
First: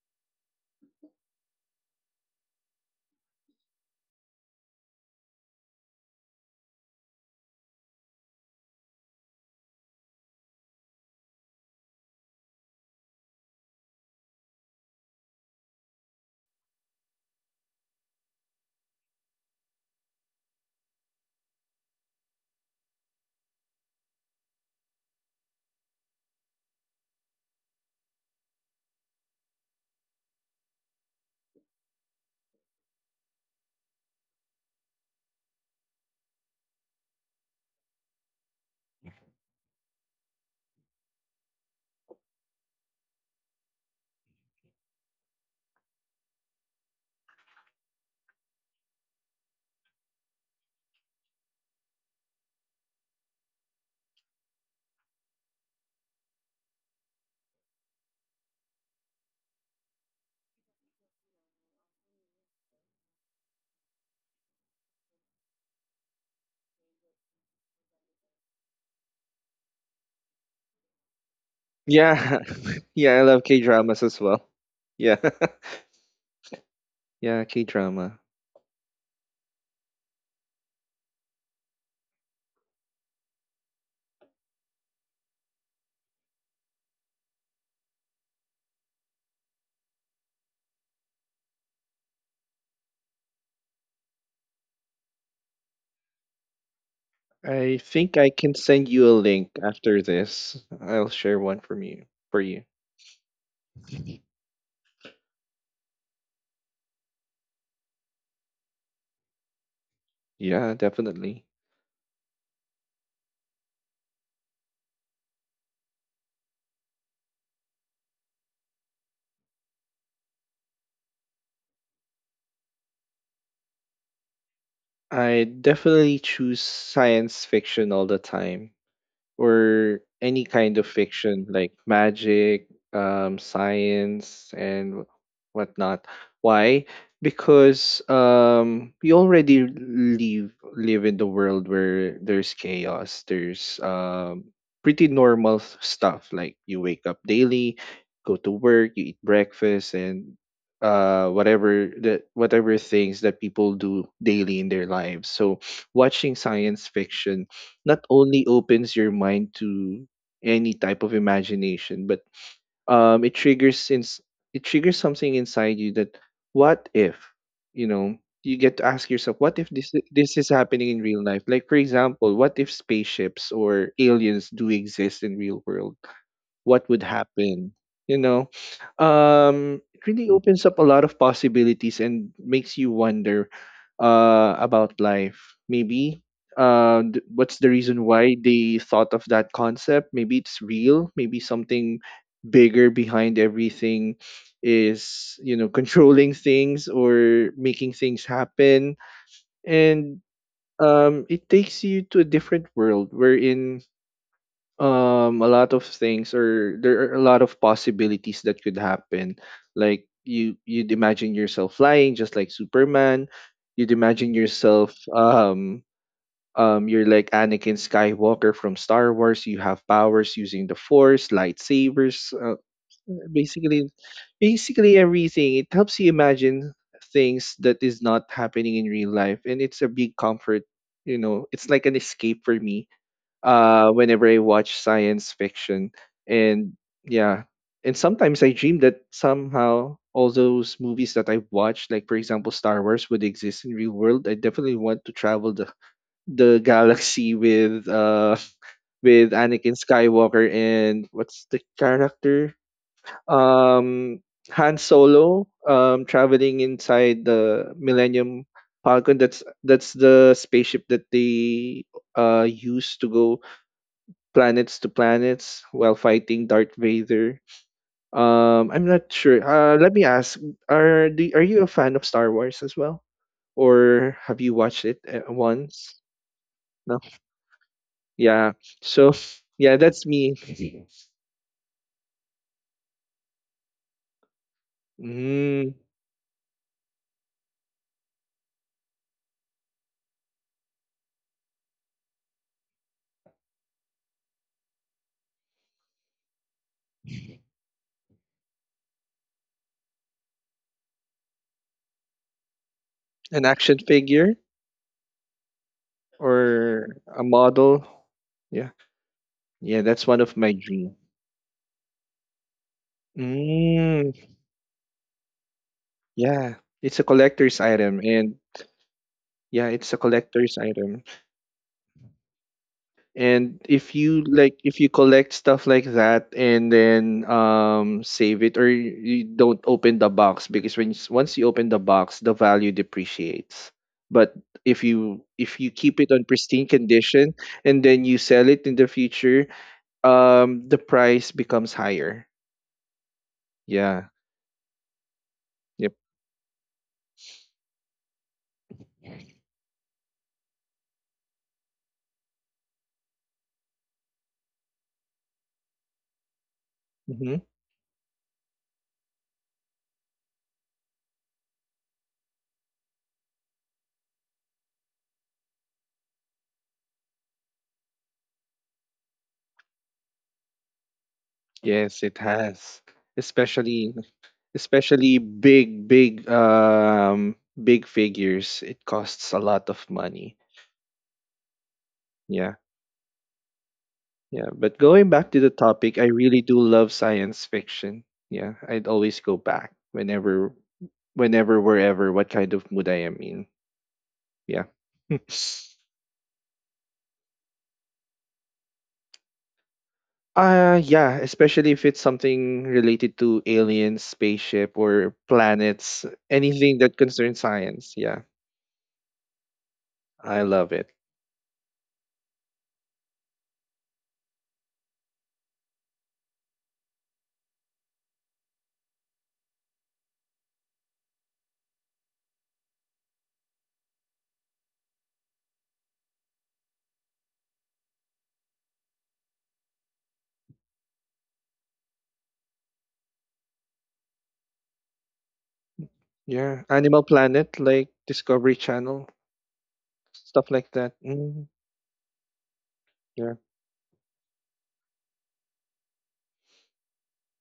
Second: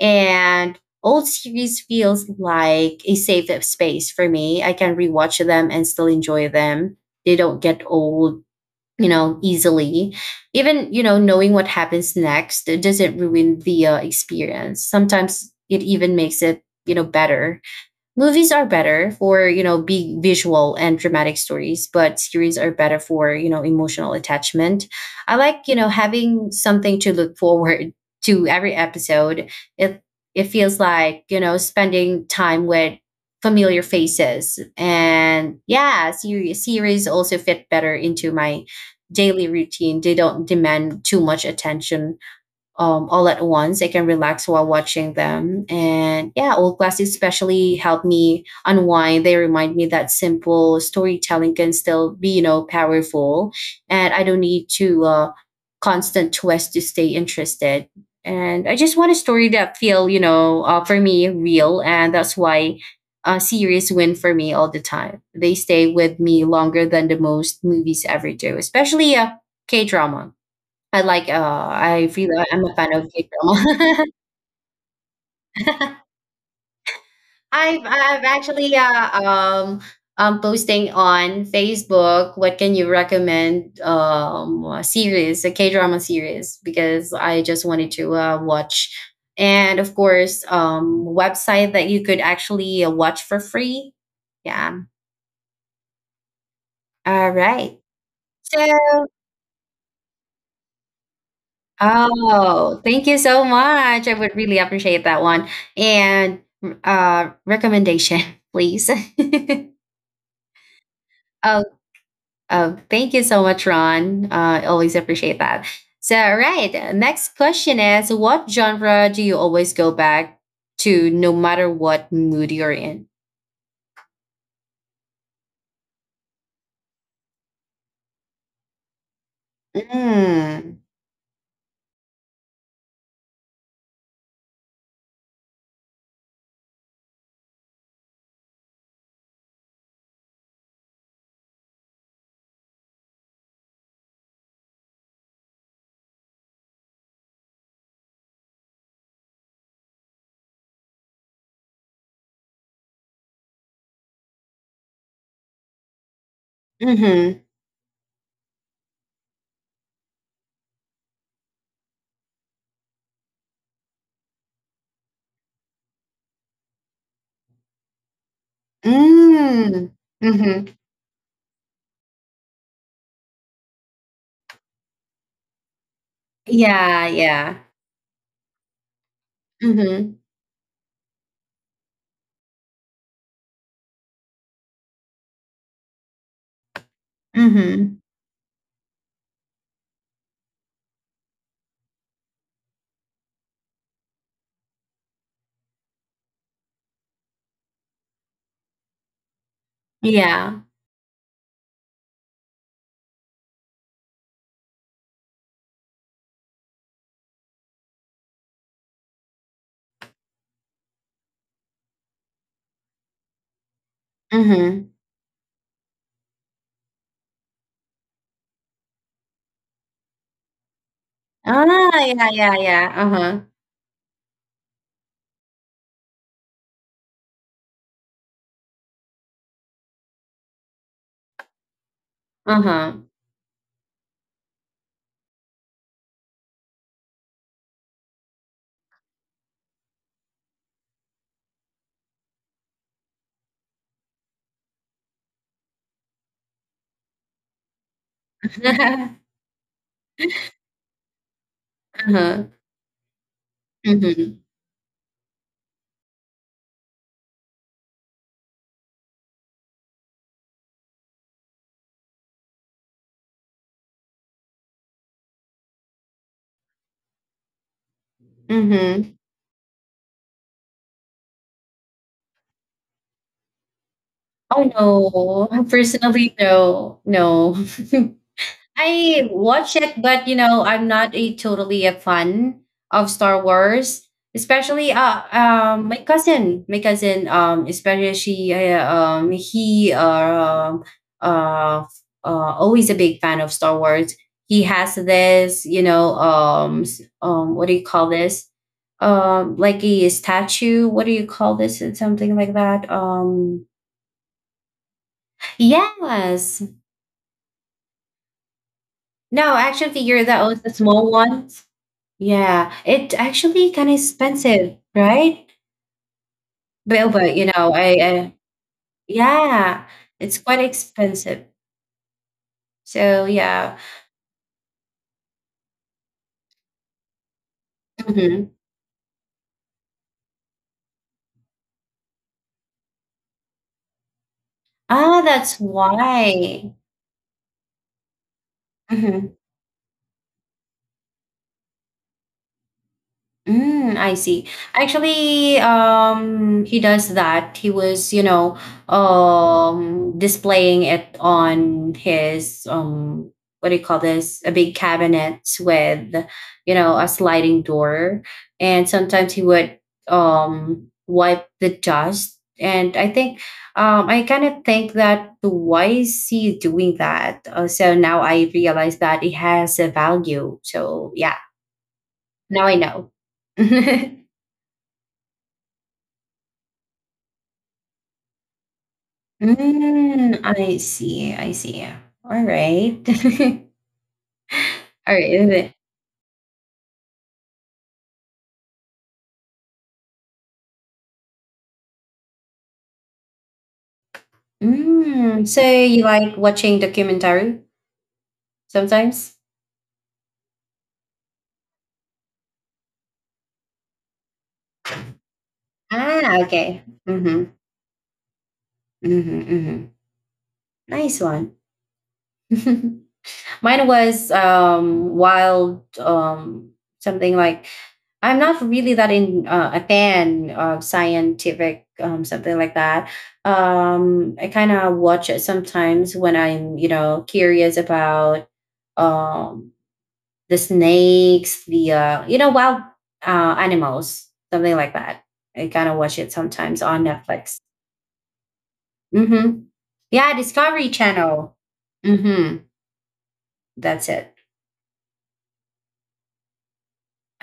[SPEAKER 1] And old series feels like a safe space for me. I can rewatch them and still enjoy them. They don't get old, you know, easily. Even, you know, knowing what happens next, it doesn't ruin the uh, experience. Sometimes it even makes it, you know, better. Movies are better for, you know, big visual and dramatic stories, but series are better for, you know, emotional attachment. I like, you know, having something to look forward to every episode. it it feels like, you know, spending time with familiar faces. And yeah, series series also fit better into my daily routine. They don't demand too much attention um, all at once. I can relax while watching them. And yeah, old classics especially help me unwind. They remind me that simple storytelling can still be, you know, powerful. And I don't need to uh, constant twist to stay interested. And I just want a story that feel, you know, uh, for me real. And that's why uh, series win for me all the time. They stay with me longer than the most movies ever do, especially uh, K drama. I like, uh, I feel
[SPEAKER 2] Yeah.
[SPEAKER 1] I I'm a fan of
[SPEAKER 2] yeah, I love K
[SPEAKER 1] K-drama.
[SPEAKER 2] dramas as well. Yeah. yeah, K
[SPEAKER 1] I've
[SPEAKER 2] drama.
[SPEAKER 1] I've actually uh, um um posting on Facebook what can you recommend um a series, a K-drama series, because I just wanted to uh, watch, and of course um website that you could actually uh, watch for free. Yeah. All right.
[SPEAKER 2] I think I can send
[SPEAKER 1] So,
[SPEAKER 2] you a link after this. I'll share one from you for you.
[SPEAKER 1] oh, thank you so much. I would really appreciate that one. And uh recommendation, please.
[SPEAKER 2] Yeah, definitely.
[SPEAKER 1] Oh, oh, thank you so much, Ron. Uh, I always appreciate that. So, all right. uh, Next question is, what genre do you always go back to no matter what mood you're in?
[SPEAKER 2] I definitely choose science fiction all the time, or any
[SPEAKER 1] Mm.
[SPEAKER 2] kind of fiction like magic, um, science, and whatnot. Why? Because um, we already live live in the world where there's chaos. There's um, pretty normal s- stuff like you wake up daily, go to work, you eat breakfast, and uh whatever the whatever things that people do daily in their lives. So watching science
[SPEAKER 1] Mm-hmm.
[SPEAKER 2] fiction not only opens your mind to any type of imagination, but um, it triggers since it triggers something inside you, that what if, you know, you get to ask yourself, what if
[SPEAKER 1] Mm.
[SPEAKER 2] this this is
[SPEAKER 1] Mm-hmm.
[SPEAKER 2] happening in real life? Like for example, what if spaceships or aliens do exist in real world, what
[SPEAKER 1] Yeah,
[SPEAKER 2] would
[SPEAKER 1] yeah.
[SPEAKER 2] happen? You know, um it
[SPEAKER 1] Mm-hmm.
[SPEAKER 2] really opens up a lot of possibilities and makes you wonder uh about life. Maybe uh th- what's the
[SPEAKER 1] Mm-hmm.
[SPEAKER 2] reason why they thought of that concept? Maybe it's real, maybe something bigger behind everything is, you know, controlling things or making things happen. And
[SPEAKER 1] Yeah.
[SPEAKER 2] um It takes you to a different world wherein um a lot of things, or there are a lot of possibilities that could happen. Like you you'd imagine yourself flying just like Superman. You'd imagine
[SPEAKER 1] Mm-hmm.
[SPEAKER 2] yourself um um you're like Anakin Skywalker from Star Wars, you have powers using the Force,
[SPEAKER 1] Ah, yeah,
[SPEAKER 2] lightsabers,
[SPEAKER 1] yeah,
[SPEAKER 2] uh,
[SPEAKER 1] yeah, uh-huh,
[SPEAKER 2] basically basically everything. It helps you imagine things that is not happening in real life, and it's a big comfort. You know, it's like an escape for me
[SPEAKER 1] uh-huh.
[SPEAKER 2] uh, whenever I watch science fiction. And yeah, and sometimes I dream that somehow all those movies that I watched, like for example Star Wars, would exist in real world. I definitely want to travel the the galaxy with uh with Anakin Skywalker and what's the
[SPEAKER 1] Uh-huh,
[SPEAKER 2] character? Um,
[SPEAKER 1] mhm,
[SPEAKER 2] Han Solo. Um, traveling inside the Millennium Falcon. That's that's the spaceship that they uh used to go planets to planets while fighting Darth Vader. Um, I'm
[SPEAKER 1] mhm.
[SPEAKER 2] not sure. Uh, let me ask: Are do, are you a fan of Star Wars as well, or have you watched it uh,
[SPEAKER 1] Oh, no.
[SPEAKER 2] once?
[SPEAKER 1] Personally, no,
[SPEAKER 2] No.
[SPEAKER 1] no.
[SPEAKER 2] Yeah. So
[SPEAKER 1] I watch
[SPEAKER 2] yeah,
[SPEAKER 1] it,
[SPEAKER 2] that's
[SPEAKER 1] but you
[SPEAKER 2] me.
[SPEAKER 1] know, I'm not a totally a fan of Star Wars. Especially, uh,
[SPEAKER 2] Mm,
[SPEAKER 1] um, my cousin, my cousin, um, especially she, uh, um, he, uh, uh, uh, always a big fan of Star Wars. He has this, you know, um, s- um, what do you call this? Um, like a statue. What do you call this? It's something like that.
[SPEAKER 2] an
[SPEAKER 1] Um,
[SPEAKER 2] action figure
[SPEAKER 1] yes.
[SPEAKER 2] or a model. Yeah.
[SPEAKER 1] No, action
[SPEAKER 2] Yeah, that's
[SPEAKER 1] figure
[SPEAKER 2] one
[SPEAKER 1] that
[SPEAKER 2] of my
[SPEAKER 1] was a
[SPEAKER 2] dreams.
[SPEAKER 1] small one. Yeah, it actually kind of
[SPEAKER 2] Mm,
[SPEAKER 1] expensive, right?
[SPEAKER 2] yeah, it's a
[SPEAKER 1] But, but you
[SPEAKER 2] collector's
[SPEAKER 1] know, I,
[SPEAKER 2] item,
[SPEAKER 1] I
[SPEAKER 2] and yeah,
[SPEAKER 1] yeah,
[SPEAKER 2] it's a
[SPEAKER 1] it's quite
[SPEAKER 2] collector's item.
[SPEAKER 1] expensive. So
[SPEAKER 2] And
[SPEAKER 1] yeah.
[SPEAKER 2] if you like, if you collect stuff like that and then um
[SPEAKER 1] Hmm.
[SPEAKER 2] save it, or you you don't open the box because when s- once you open the box, the value depreciates. But if
[SPEAKER 1] Ah,
[SPEAKER 2] you
[SPEAKER 1] that's
[SPEAKER 2] if you keep it on
[SPEAKER 1] why.
[SPEAKER 2] pristine condition and then you sell it in the
[SPEAKER 1] Mm-hmm.
[SPEAKER 2] future, um, the price becomes higher.
[SPEAKER 1] Mm,
[SPEAKER 2] Yeah.
[SPEAKER 1] I see. Actually,
[SPEAKER 2] Yep.
[SPEAKER 1] um, he does that. He was, you know, um, displaying it on his, um, what do you call this? A big cabinet with, you know, a
[SPEAKER 2] Hmm.
[SPEAKER 1] sliding door. And sometimes he would, um, wipe the dust. And I think, um, I kind of think that why is he doing that? Uh, so now I realize that it has a value. So yeah,
[SPEAKER 2] Yes, it
[SPEAKER 1] now I
[SPEAKER 2] has.
[SPEAKER 1] know.
[SPEAKER 2] Especially especially big big um big figures, it costs a lot of money.
[SPEAKER 1] Mm, I see. I see. All
[SPEAKER 2] Yeah,
[SPEAKER 1] right.
[SPEAKER 2] yeah. But
[SPEAKER 1] All
[SPEAKER 2] going back to the
[SPEAKER 1] right.
[SPEAKER 2] topic, I really do love science fiction. Yeah, I'd always go back whenever, whenever, wherever, what kind of mood I am in. Yeah.
[SPEAKER 1] Mm, so you like watching documentary sometimes?
[SPEAKER 2] Uh, yeah, especially if it's something related to aliens, spaceship, or planets,
[SPEAKER 1] Ah, okay.
[SPEAKER 2] anything that
[SPEAKER 1] Mm-hmm.
[SPEAKER 2] concerns science. Yeah,
[SPEAKER 1] Mm-hmm. Mm-hmm.
[SPEAKER 2] I love it.
[SPEAKER 1] Nice one. Mine was um wild um something like I'm not really that in uh, a fan of scientific um, something like that. Um, I kind of watch it sometimes when I'm, you know, curious about um, the snakes, the uh, you know wild uh, animals, something like that. I kind of watch it
[SPEAKER 2] Yeah,
[SPEAKER 1] sometimes on
[SPEAKER 2] Animal
[SPEAKER 1] Netflix.
[SPEAKER 2] Planet, like Discovery Channel,
[SPEAKER 1] Hmm. Yeah,
[SPEAKER 2] stuff like
[SPEAKER 1] Discovery
[SPEAKER 2] that. Mm,
[SPEAKER 1] Channel. Hmm.
[SPEAKER 2] yeah,
[SPEAKER 1] That's it.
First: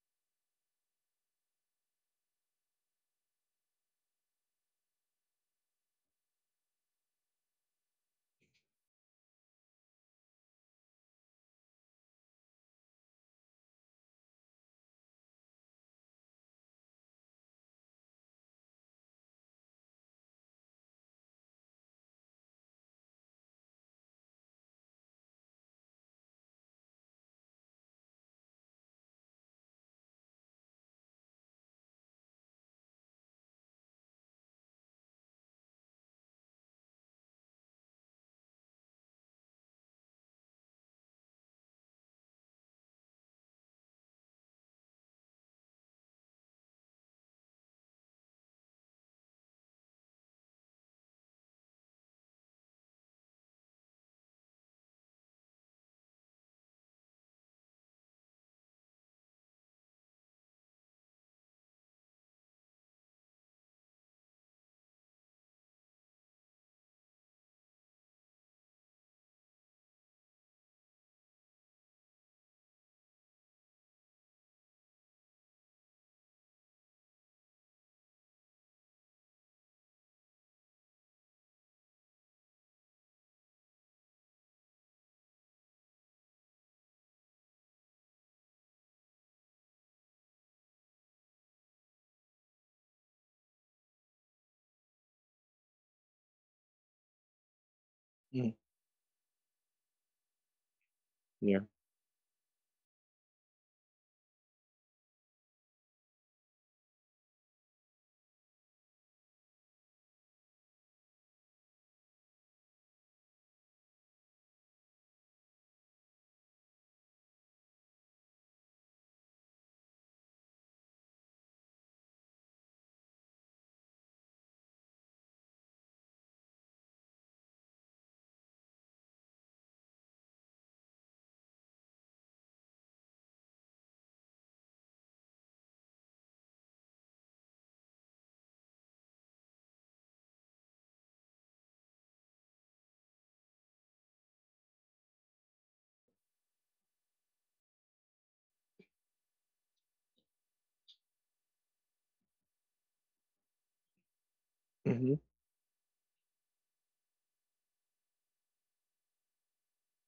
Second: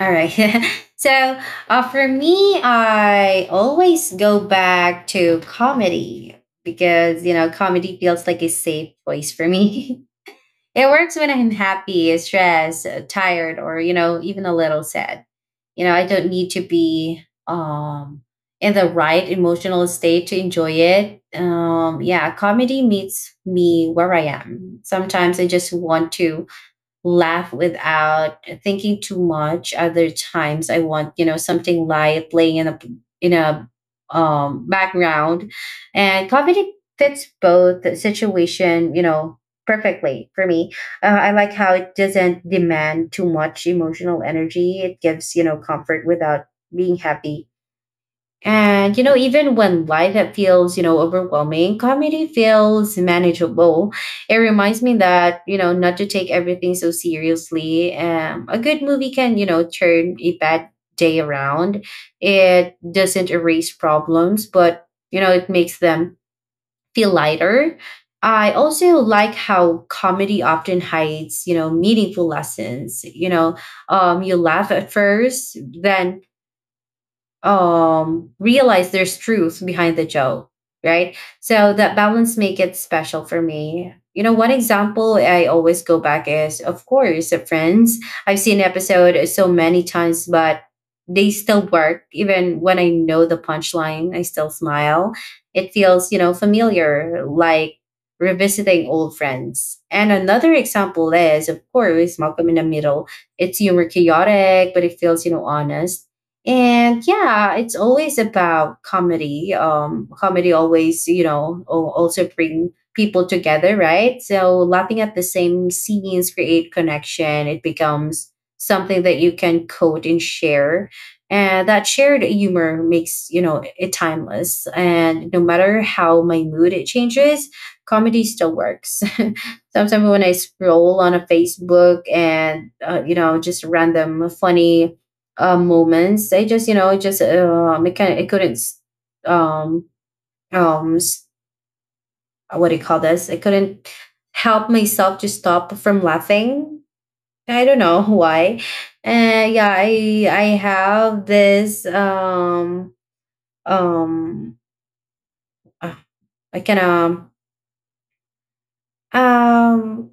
[SPEAKER 1] All right. So uh, for me, I always go back to comedy because, you know, comedy feels like a safe place for me. It works when I'm happy, stressed, uh, tired, or, you know, even a little sad. You know, I don't need to be um, in the right emotional state to enjoy it. Um, yeah, comedy meets me where I am. Sometimes I just want to laugh without thinking too much. Other times I want, you know, something light playing in a in a um, background. And comedy fits both the situation, you know, perfectly for me. Uh, I like how it doesn't demand too much emotional energy. It gives, you know, comfort without being happy. And, you know, even when life that feels, you know, overwhelming, comedy feels manageable. It reminds me that, you know, not to take everything so seriously. Um, a good movie can, you know, turn a bad day around. It doesn't erase problems, but, you know, it makes them feel lighter. I also like how comedy often hides, you know, meaningful lessons. You know, um, you laugh at first, then um realize there's truth behind the joke, right? So that balance make it special for me. You know, one example I always go back is of course the Friends. I've seen episode so many times, but they still work. Even when I know the punchline, I still smile. It feels, you know, familiar, like
[SPEAKER 2] mm,
[SPEAKER 1] revisiting old friends. And another example is, of
[SPEAKER 2] yeah,
[SPEAKER 1] course, Malcolm in the Middle. It's humor chaotic, but it feels, you know, honest. And yeah, it's always about comedy. um comedy always, you know, al- also bring people together, right? So laughing at the same scenes create connection. It becomes something that you can quote and share, and that shared humor makes, you know, it timeless. And no matter how my mood it changes, comedy still works. Sometimes when I scroll on a Facebook and uh, you know, just random funny uh, moments. I just, you know, it just um, it kind of, it couldn't um um s- what do you call this? I couldn't help myself to stop from laughing. I don't know why. Uh, yeah, I I have this um um
[SPEAKER 2] mm-hmm,
[SPEAKER 1] uh, I can um um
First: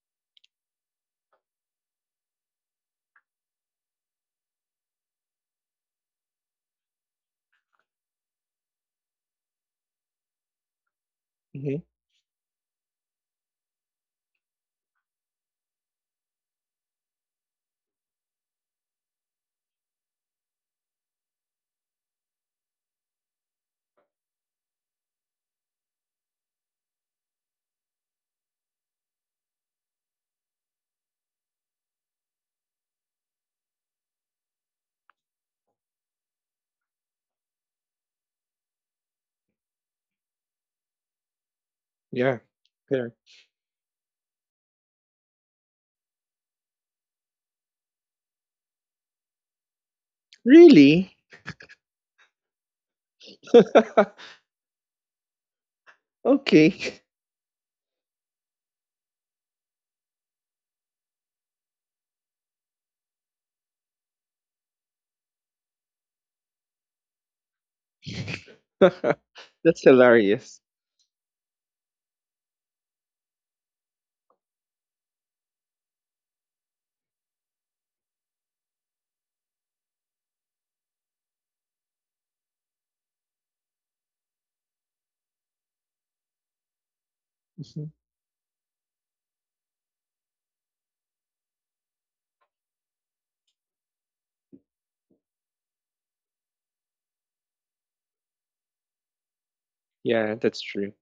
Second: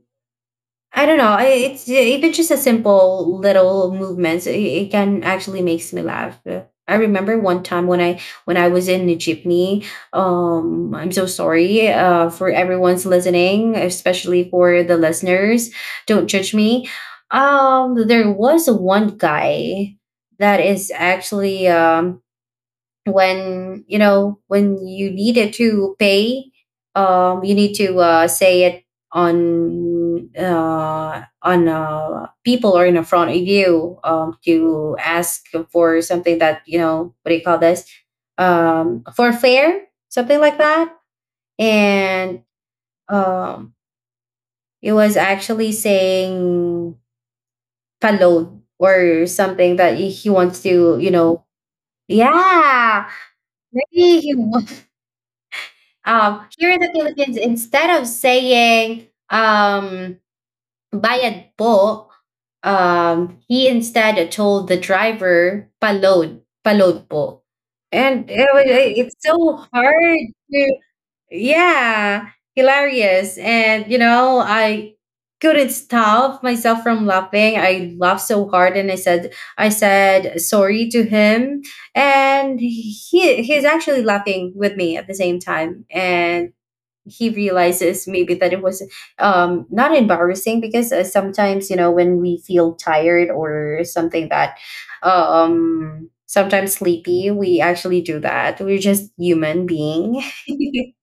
[SPEAKER 1] I don't know. I- It's even just a simple little movements. It, it can actually makes me laugh. I remember one time when I when I was in the jeepney. Um, I'm so
[SPEAKER 2] mm-hmm,
[SPEAKER 1] sorry uh, for everyone's listening, especially for the listeners. Don't judge me. Um, there was one guy that is actually um when, you know, when you needed to pay, um you need to uh say it on uh on uh people or in front of you, um to ask for something that, you know, what do you call this? Um for fair, something like that.
[SPEAKER 2] yeah.
[SPEAKER 1] And
[SPEAKER 2] Fair.
[SPEAKER 1] um it was actually saying palod or something that he he wants to, you
[SPEAKER 2] Really?
[SPEAKER 1] know. Yeah, maybe he. Um, here in the
[SPEAKER 2] Okay.
[SPEAKER 1] Philippines, instead of saying um, bayad po, um, he instead told the driver palod, palod po. And it, wa- it's so
[SPEAKER 2] That's
[SPEAKER 1] hard
[SPEAKER 2] hilarious.
[SPEAKER 1] to, yeah, hilarious. And, you know, I couldn't stop myself from laughing. I laughed so hard and I said, I said sorry to him, and he he's actually laughing with me at the same time. And he
[SPEAKER 2] Mhm.
[SPEAKER 1] realizes maybe that it was, um, not embarrassing, because, uh, sometimes, you know, when we feel tired or something, that um, sometimes sleepy, we actually do that. We're just human being.
[SPEAKER 2] Yeah, that's true.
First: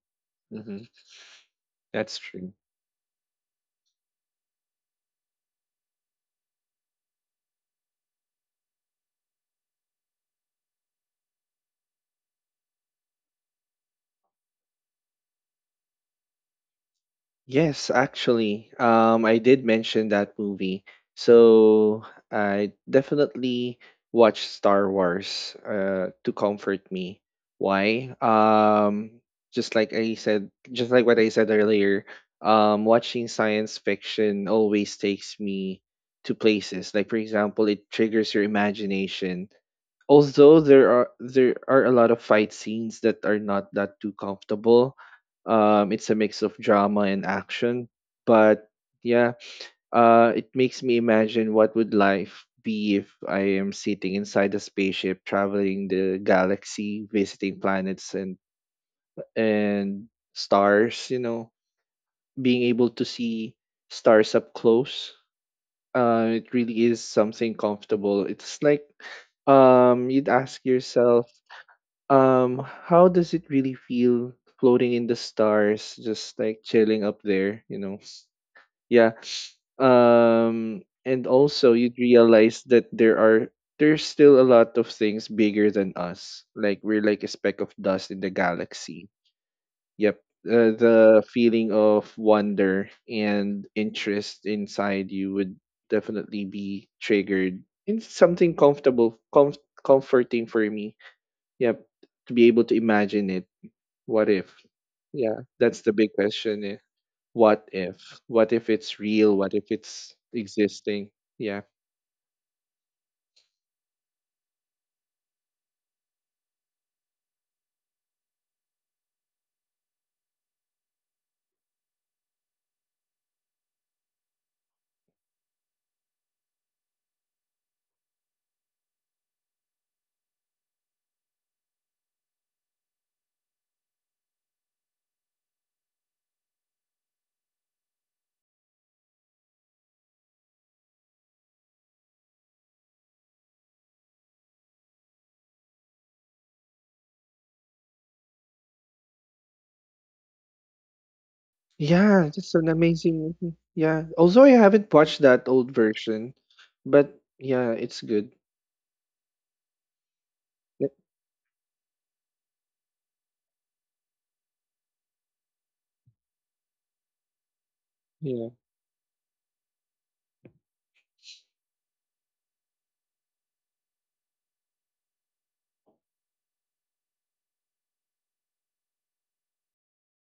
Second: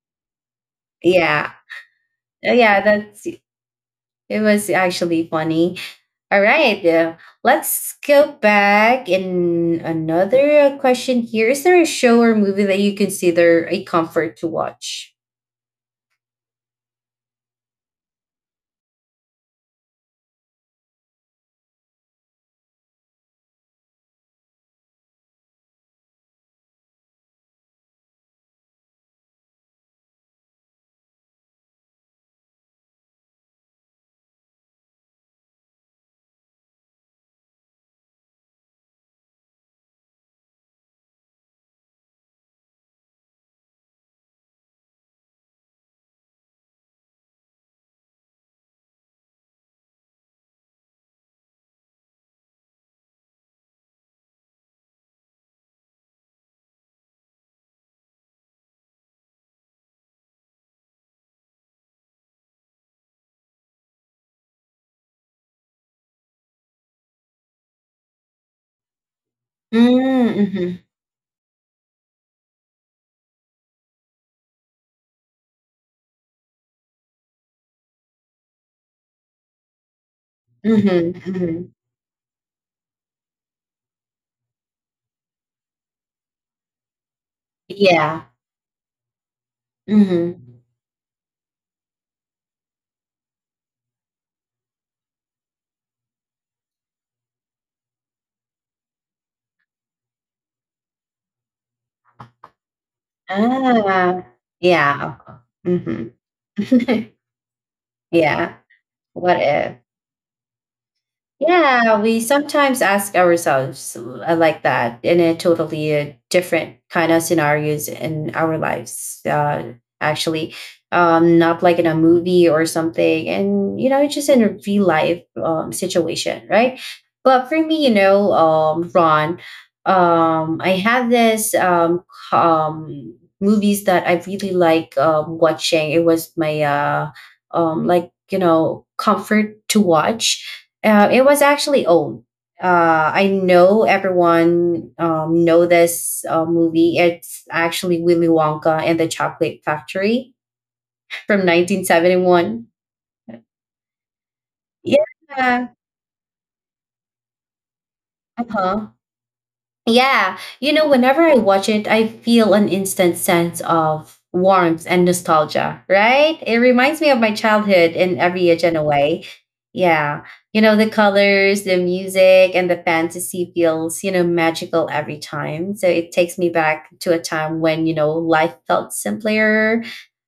[SPEAKER 2] Hmm.
[SPEAKER 1] Yeah.
[SPEAKER 2] That's
[SPEAKER 1] Uh,
[SPEAKER 2] true.
[SPEAKER 1] yeah, that's, it was actually funny. All right, uh, let's go back in another question. Here is there a show or movie that you consider a comfort to watch?
[SPEAKER 2] Yes, actually, um, I did mention that movie. So I definitely watched Star Wars uh, to comfort me. Why? Um, just like I said, just like what I said earlier, um, watching science fiction always takes me to places. Like, for example, it triggers your imagination, although there are there are a lot of fight scenes that are not that too comfortable. Um it's a mix of drama and action, but yeah, uh it makes me imagine what would life be if I am sitting inside a spaceship, traveling the galaxy, visiting planets and and stars, you know being able to see stars up close. Uh it really is something comfortable. It's like, um you'd
[SPEAKER 1] Mm-hmm,
[SPEAKER 2] ask
[SPEAKER 1] mm-hmm,
[SPEAKER 2] yourself, um, how does it really feel floating in the stars, just like chilling up there, you know? Yeah. Um, and
[SPEAKER 1] mm-hmm.
[SPEAKER 2] also you'd realize that there are there's still a lot of things bigger than us. Like we're like a speck of dust in
[SPEAKER 1] Yeah.
[SPEAKER 2] the galaxy. Yep.
[SPEAKER 1] Mhm.
[SPEAKER 2] Uh, the feeling of wonder and interest inside you would definitely be triggered. It's something comfortable, com- comforting for me. Yep. To be able to imagine it. What
[SPEAKER 1] Ah,
[SPEAKER 2] if?
[SPEAKER 1] yeah, of
[SPEAKER 2] Yeah,
[SPEAKER 1] cour
[SPEAKER 2] that's the big
[SPEAKER 1] mhm.
[SPEAKER 2] question, eh. What if? What
[SPEAKER 1] Yeah,
[SPEAKER 2] if it's real?
[SPEAKER 1] what
[SPEAKER 2] What if
[SPEAKER 1] if?
[SPEAKER 2] it's existing? Yeah.
[SPEAKER 1] Yeah, we sometimes ask ourselves uh, like that in a totally uh, different kind of scenarios in our lives, uh, actually, um, not like in a movie or something. And, you know, it's just in a real life um, situation, right? But for me, you know, um, Ron, um, I have this um, c- um, movies that I really like um, watching. It was my, uh, um, like, you know, comfort to watch. Uh, it was actually old. Uh, I know everyone um, know this uh, movie. It's actually Willy Wonka and the Chocolate Factory from
[SPEAKER 2] Yeah, it's an
[SPEAKER 1] nineteen seventy-one.
[SPEAKER 2] amazing movie. Yeah. Although I haven't watched that old
[SPEAKER 1] Yeah.
[SPEAKER 2] version, but yeah, it's good.
[SPEAKER 1] Uh-huh. Yeah, you
[SPEAKER 2] Yep.
[SPEAKER 1] know, whenever I watch it, I feel an instant sense of warmth and nostalgia, right? It reminds me of my childhood in
[SPEAKER 2] Yeah.
[SPEAKER 1] every age and a way. Yeah, you know, the colors, the music, and the fantasy feels, you know, magical every time. So it takes me back to a time when, you know, life felt simpler.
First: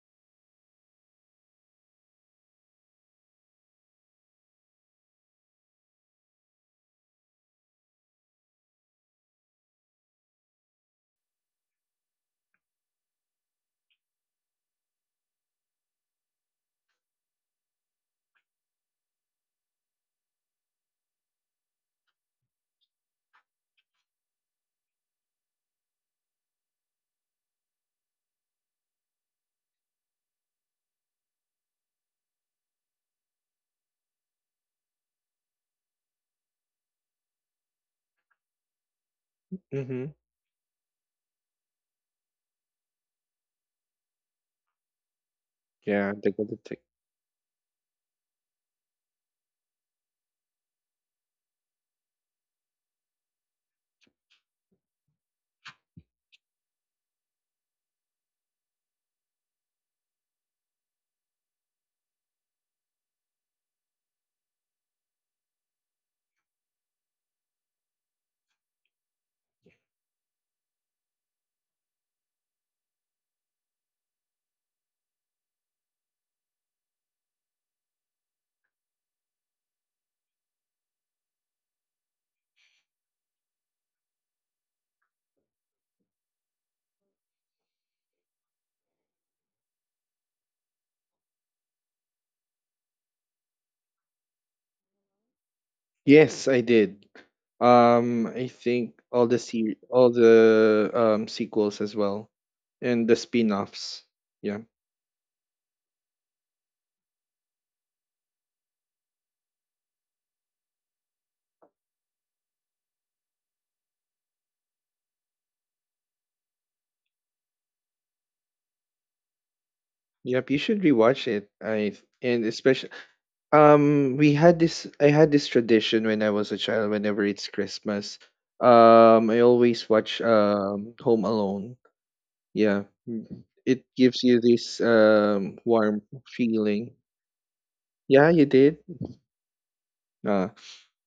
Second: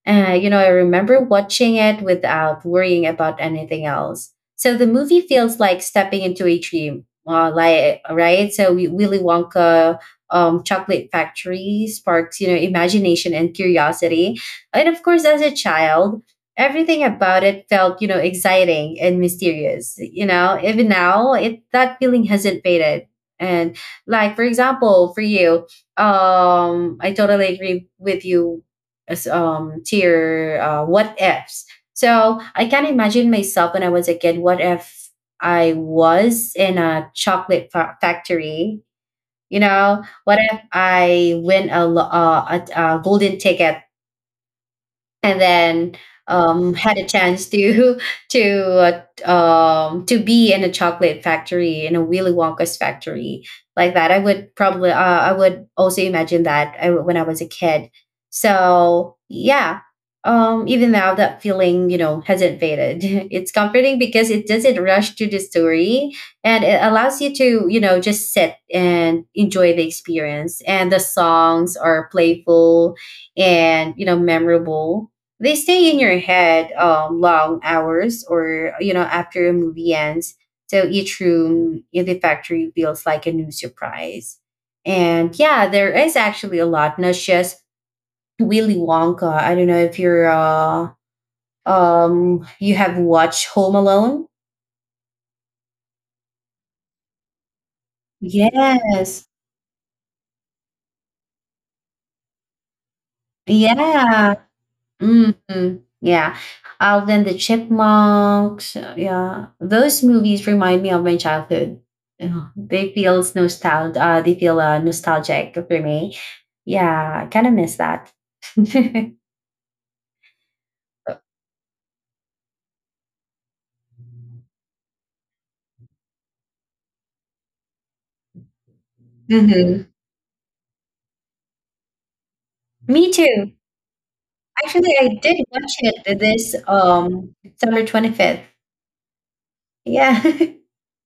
[SPEAKER 1] Uh, you know, I remember watching it without worrying about anything else. So the movie feels like stepping into a dream, uh, like, right? So we, Willy Wonka, um, Chocolate Factory, sparks, you know, imagination and curiosity. And of course, as a child, everything about it felt, you know, exciting and mysterious. You know, even now, it that feeling hasn't faded. And like, for example, for you, um I totally agree with you as, um to your, uh, what ifs. So I can imagine myself when I was a kid, what if I was in a chocolate fa- factory? You know,
[SPEAKER 2] Mm-hmm.
[SPEAKER 1] what if I win a, lo- uh, a, a golden ticket and then,
[SPEAKER 2] Yeah, the good
[SPEAKER 1] um,
[SPEAKER 2] detective.
[SPEAKER 1] had a chance to to uh, um, to be in a chocolate factory, in a Willy Wonka's factory like that? I would probably uh, I would also imagine that I, when I was a kid. So yeah, um, even now that feeling, you know, hasn't faded. It's comforting because it doesn't rush to the story, and it allows you to, you know, just sit and enjoy the experience. And the songs are playful and, you know, memorable. They stay in your head um, long hours or, you know, after a movie ends. So each room in the factory feels like a new surprise. And yeah, there is actually a lot, not just Willy Wonka. I don't know if you're, uh, um, you have watched Home Alone.
[SPEAKER 2] Yes, I did. Um, I think all
[SPEAKER 1] Yes.
[SPEAKER 2] the se- all the um sequels as well, and the spin-offs.
[SPEAKER 1] Yeah.
[SPEAKER 2] Yeah.
[SPEAKER 1] Mm, yeah. Alvin and the Chipmunks. uh, Yeah. Those movies remind me of my childhood. Yeah, they feel nostalgic. Uh, they feel uh, nostalgic for me. Yeah, I kind of miss that.
[SPEAKER 2] Yep, you should rewatch it. I and especially Um, we had this, I had this tradition when I was a child, whenever it's Christmas. Um, I
[SPEAKER 1] Hmm,
[SPEAKER 2] always watch um Home Alone. Yeah.
[SPEAKER 1] me
[SPEAKER 2] Mm.
[SPEAKER 1] too.
[SPEAKER 2] It gives you this
[SPEAKER 1] Actually, I did
[SPEAKER 2] um
[SPEAKER 1] watch
[SPEAKER 2] warm
[SPEAKER 1] it this
[SPEAKER 2] feeling.
[SPEAKER 1] um September
[SPEAKER 2] Yeah,
[SPEAKER 1] 25th.
[SPEAKER 2] you did.
[SPEAKER 1] Yeah.
[SPEAKER 2] Ah,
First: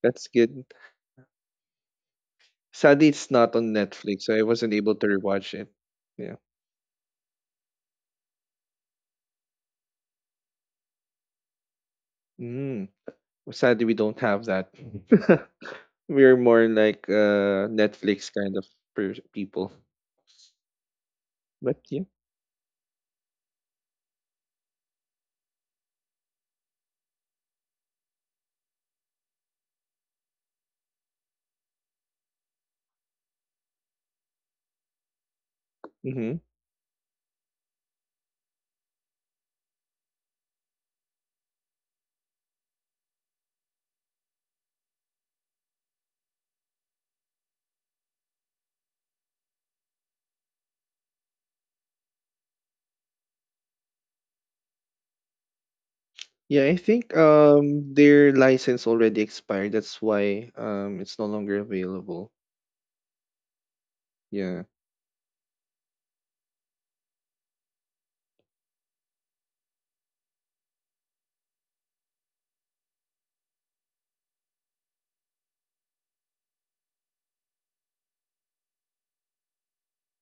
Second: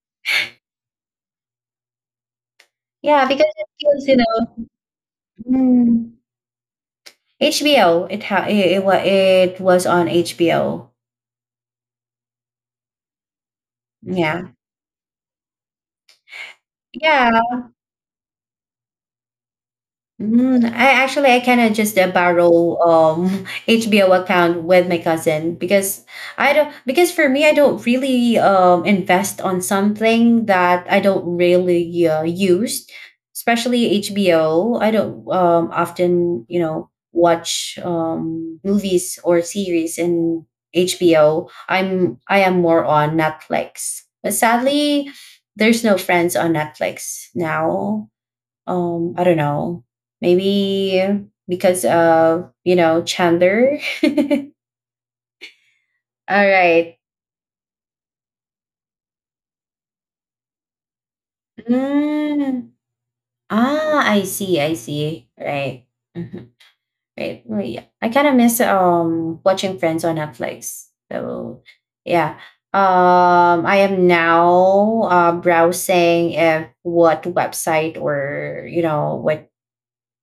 [SPEAKER 2] that's good. Sadly,
[SPEAKER 1] Yeah,
[SPEAKER 2] it's
[SPEAKER 1] because
[SPEAKER 2] not
[SPEAKER 1] it
[SPEAKER 2] on
[SPEAKER 1] feels, you
[SPEAKER 2] Netflix, so I wasn't
[SPEAKER 1] know,
[SPEAKER 2] able to rewatch it.
[SPEAKER 1] mm,
[SPEAKER 2] Yeah.
[SPEAKER 1] H B O. It, ha- it, it, wa- it was on H B O.
[SPEAKER 2] Mm. Sadly, we don't have
[SPEAKER 1] Yeah.
[SPEAKER 2] that. We're more like
[SPEAKER 1] Yeah,
[SPEAKER 2] uh Netflix kind of per- people.
[SPEAKER 1] mm, I actually, I kind of
[SPEAKER 2] But
[SPEAKER 1] just
[SPEAKER 2] yeah.
[SPEAKER 1] uh, borrow um H B O account with my cousin, because I don't, because for me, I don't really um invest on something that I don't really uh, use, especially H B O. I don't um
[SPEAKER 2] Mhm.
[SPEAKER 1] often, you know, watch um movies or series in H B O. I'm I am more on Netflix, but sadly there's no friends on Netflix now. um I don't know, maybe because of, you know, Chandler. All
[SPEAKER 2] Yeah, I
[SPEAKER 1] right.
[SPEAKER 2] think um their license already expired. That's why um it's no longer available.
[SPEAKER 1] Mm. Ah, i see
[SPEAKER 2] Yeah.
[SPEAKER 1] I see, right. Mhm. Right, well, yeah. I kind of miss um watching friends on Netflix, so yeah. um I am now uh browsing if what website, or you know, what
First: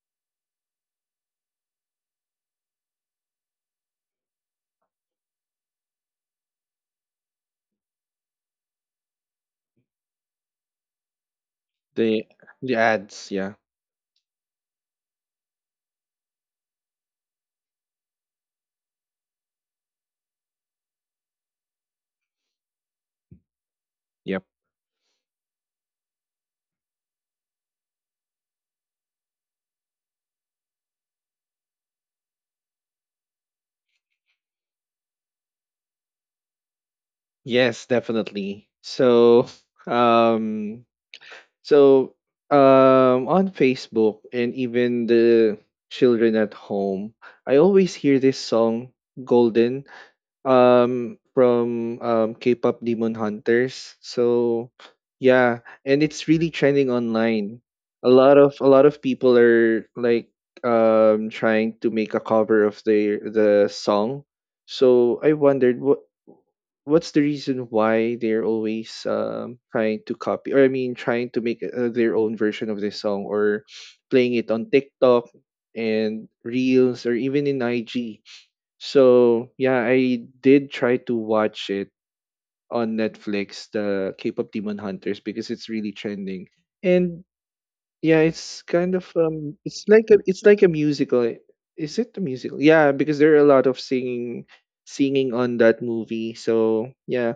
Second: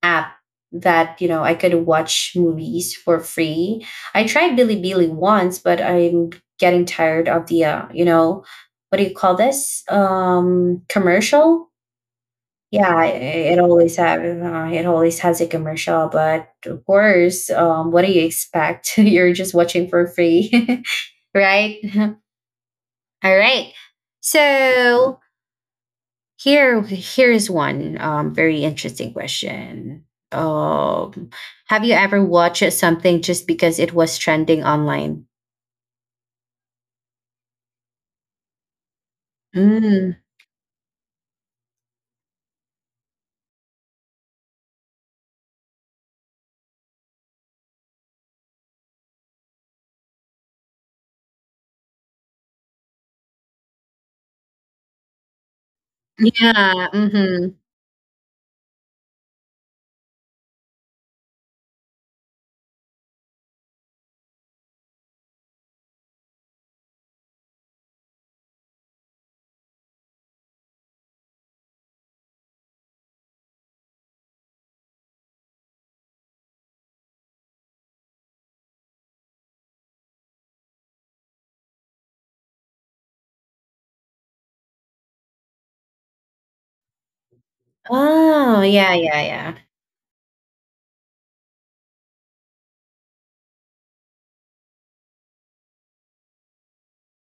[SPEAKER 1] app that, you know, I could watch movies for free. I tried Bilibili once, but I'm getting tired of the uh, you know, what do you call this, um, commercial?
[SPEAKER 2] The the
[SPEAKER 1] Yeah, i-
[SPEAKER 2] ads, yeah.
[SPEAKER 1] it always have uh, it always has a commercial, but of course, um, what do you expect? You're just watching for free, right? All right.
[SPEAKER 2] Yep.
[SPEAKER 1] So, Here, here is one, um, very interesting question. Um, have you ever watched something just because it was trending online?
[SPEAKER 2] Yes, definitely. So
[SPEAKER 1] Mm.
[SPEAKER 2] um so um on Facebook and even the children at home, I always hear this song Golden um from um K-pop Demon Hunters. So yeah, and it's really trending
[SPEAKER 1] Yeah. Mm-hmm.
[SPEAKER 2] online. A lot of a lot of people are like um trying to make a cover of the the song. So I wondered what what's the reason why they're always um trying to copy, or I mean, trying to make uh, their own version of this song, or playing it on TikTok and Reels, or even in I G. So yeah, I did try to watch it on Netflix, the K-pop Demon Hunters, because it's really trending. And yeah, it's
[SPEAKER 1] Oh,
[SPEAKER 2] kind
[SPEAKER 1] yeah,
[SPEAKER 2] of,
[SPEAKER 1] yeah,
[SPEAKER 2] um,
[SPEAKER 1] yeah.
[SPEAKER 2] it's like a it's like a musical, eh? Is it a musical? Yeah, because there are a lot of singing singing on that movie. So yeah,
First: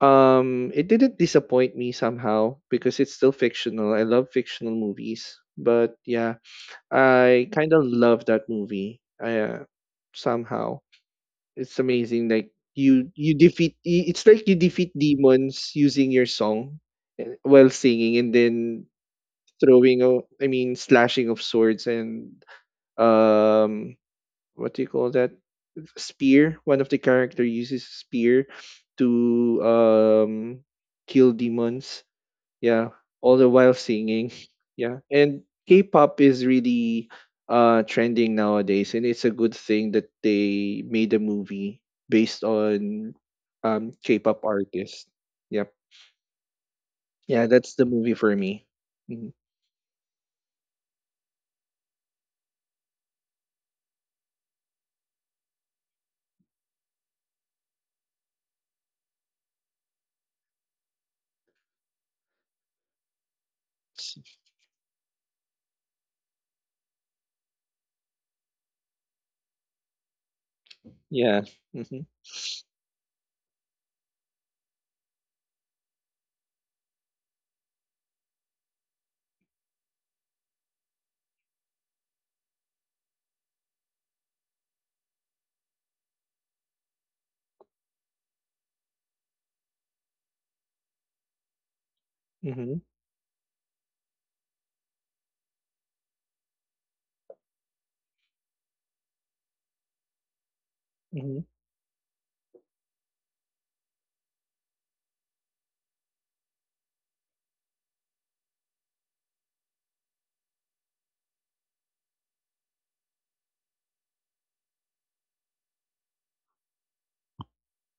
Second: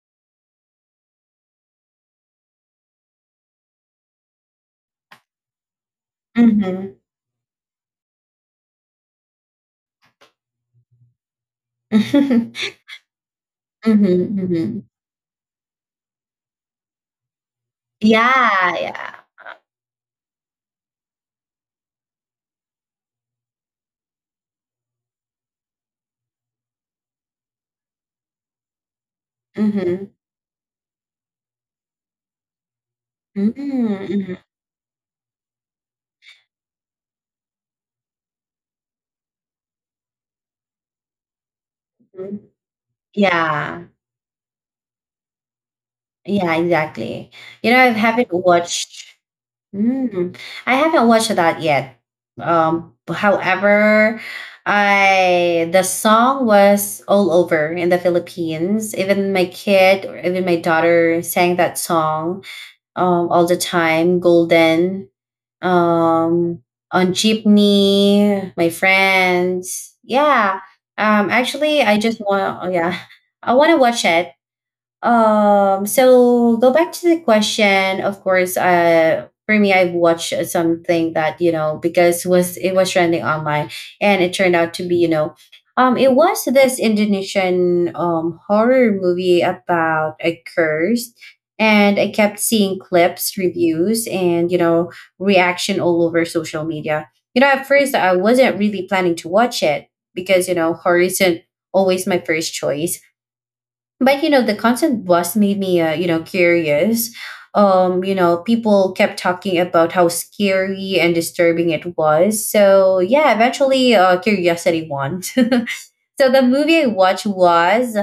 [SPEAKER 2] um, it didn't disappoint me somehow because it's still fictional. I love fictional movies, but yeah,
[SPEAKER 1] Mm-hmm.
[SPEAKER 2] I kind of love that movie. I uh, somehow. It's amazing,
[SPEAKER 1] Mm-hmm,
[SPEAKER 2] like, you you defeat I it's like you
[SPEAKER 1] mm-hmm.
[SPEAKER 2] defeat demons using your song, eh, while singing, and
[SPEAKER 1] Yeah,
[SPEAKER 2] then
[SPEAKER 1] yeah.
[SPEAKER 2] throwing a I mean, slashing of swords and, um, what do you call that? Spear? One of the character uses spear to,
[SPEAKER 1] Mm-hmm.
[SPEAKER 2] um, kill demons, yeah, all the
[SPEAKER 1] Mm-hmm,
[SPEAKER 2] while singing.
[SPEAKER 1] mm-hmm.
[SPEAKER 2] Yeah, and K-pop is really uh trending nowadays, and it's a good thing that they made a movie based on
[SPEAKER 1] Yeah.
[SPEAKER 2] um K-pop artists. Yep.
[SPEAKER 1] Yeah, exactly.
[SPEAKER 2] Yeah,
[SPEAKER 1] You know,
[SPEAKER 2] that's
[SPEAKER 1] I
[SPEAKER 2] the movie
[SPEAKER 1] haven't
[SPEAKER 2] for me.
[SPEAKER 1] watched.
[SPEAKER 2] Mhm.
[SPEAKER 1] Mm, I haven't watched that yet. Um, however, I, the song was all over in the Philippines. Even my kid, or even my daughter, sang that song um all the time.
[SPEAKER 2] S-
[SPEAKER 1] Golden, um on jeepney, my friends. Yeah. Um,
[SPEAKER 2] yeah.
[SPEAKER 1] actually, I
[SPEAKER 2] Hmm.
[SPEAKER 1] just want. Oh, yeah, I want to watch it. Um, so, go back to the question. Of course, uh, for me, I watched something that, you know, because was it was trending online, and it turned out to be, you know, um, it was this Indonesian um horror movie about a curse. And I kept seeing
[SPEAKER 2] Hmm.
[SPEAKER 1] clips, reviews, and, you know, reaction all over social media. You know, at first, I wasn't really planning to watch it, because, you know, horror isn't
[SPEAKER 2] Hmm.
[SPEAKER 1] always my first choice. But, you know, the constant buzz made me, uh, you know, curious. Um you know, people kept talking about how scary and disturbing it was, so yeah, eventually, uh curiosity won. So the movie I watched was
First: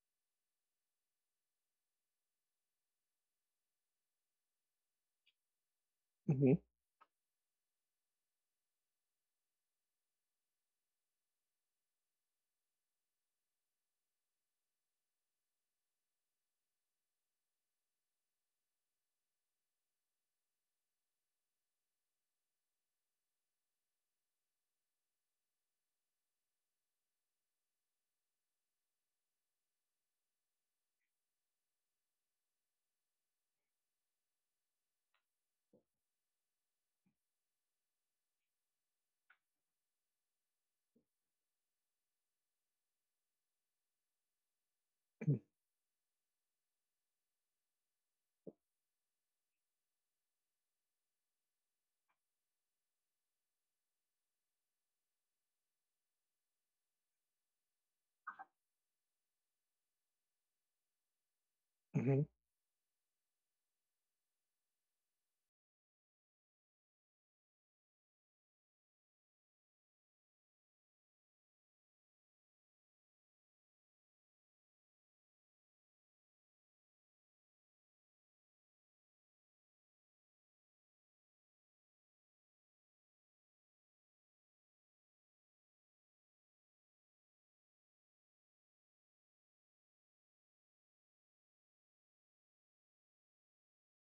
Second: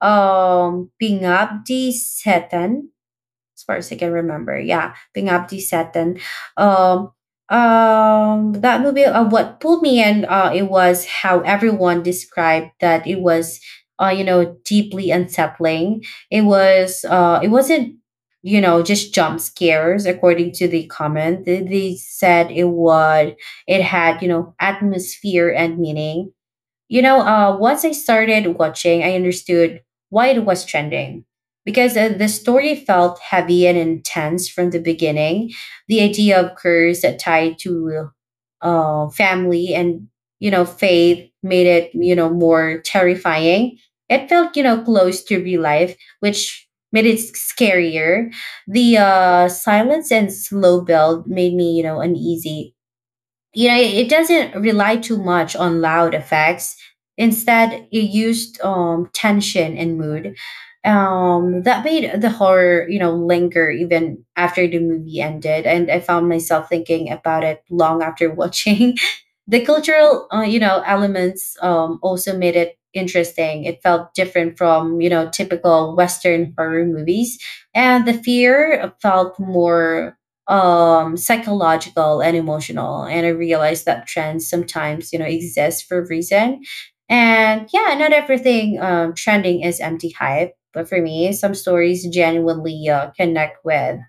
[SPEAKER 1] um Pingabdi Setan, as far as I can remember. Yeah, Pingabdi Setan.
[SPEAKER 2] Hmm.
[SPEAKER 1] Um, um, that movie. Uh, what pulled me in, uh, it was how everyone described that it was, uh, you know, deeply unsettling. It was, uh, it wasn't, you know, just jump scares. According to the comment, they, they said it would. It had, you know, atmosphere and meaning. You know, uh, once I started watching, I understood why it was trending. Because uh, the story felt heavy and intense from the beginning. The idea of curse that tied to uh, family and, you know, faith, made it, you know, more terrifying. It felt, you know, close to real life, which made it scarier. The uh, silence and slow build made me, you know, uneasy. You know, it doesn't rely too much on loud effects. Instead, it used um, tension and mood, um, that made
[SPEAKER 2] Hmm.
[SPEAKER 1] the horror, you know, linger even after the movie ended. And I found myself thinking about it long after watching. The cultural, uh, you know, elements, um, also made it interesting. It felt different from, you know, typical Western horror movies. And the fear felt more um psychological and emotional. And I realized that trends sometimes, you know, exist for a reason. And yeah, not everything um trending is empty hype. But for me, some stories genuinely, uh, connect with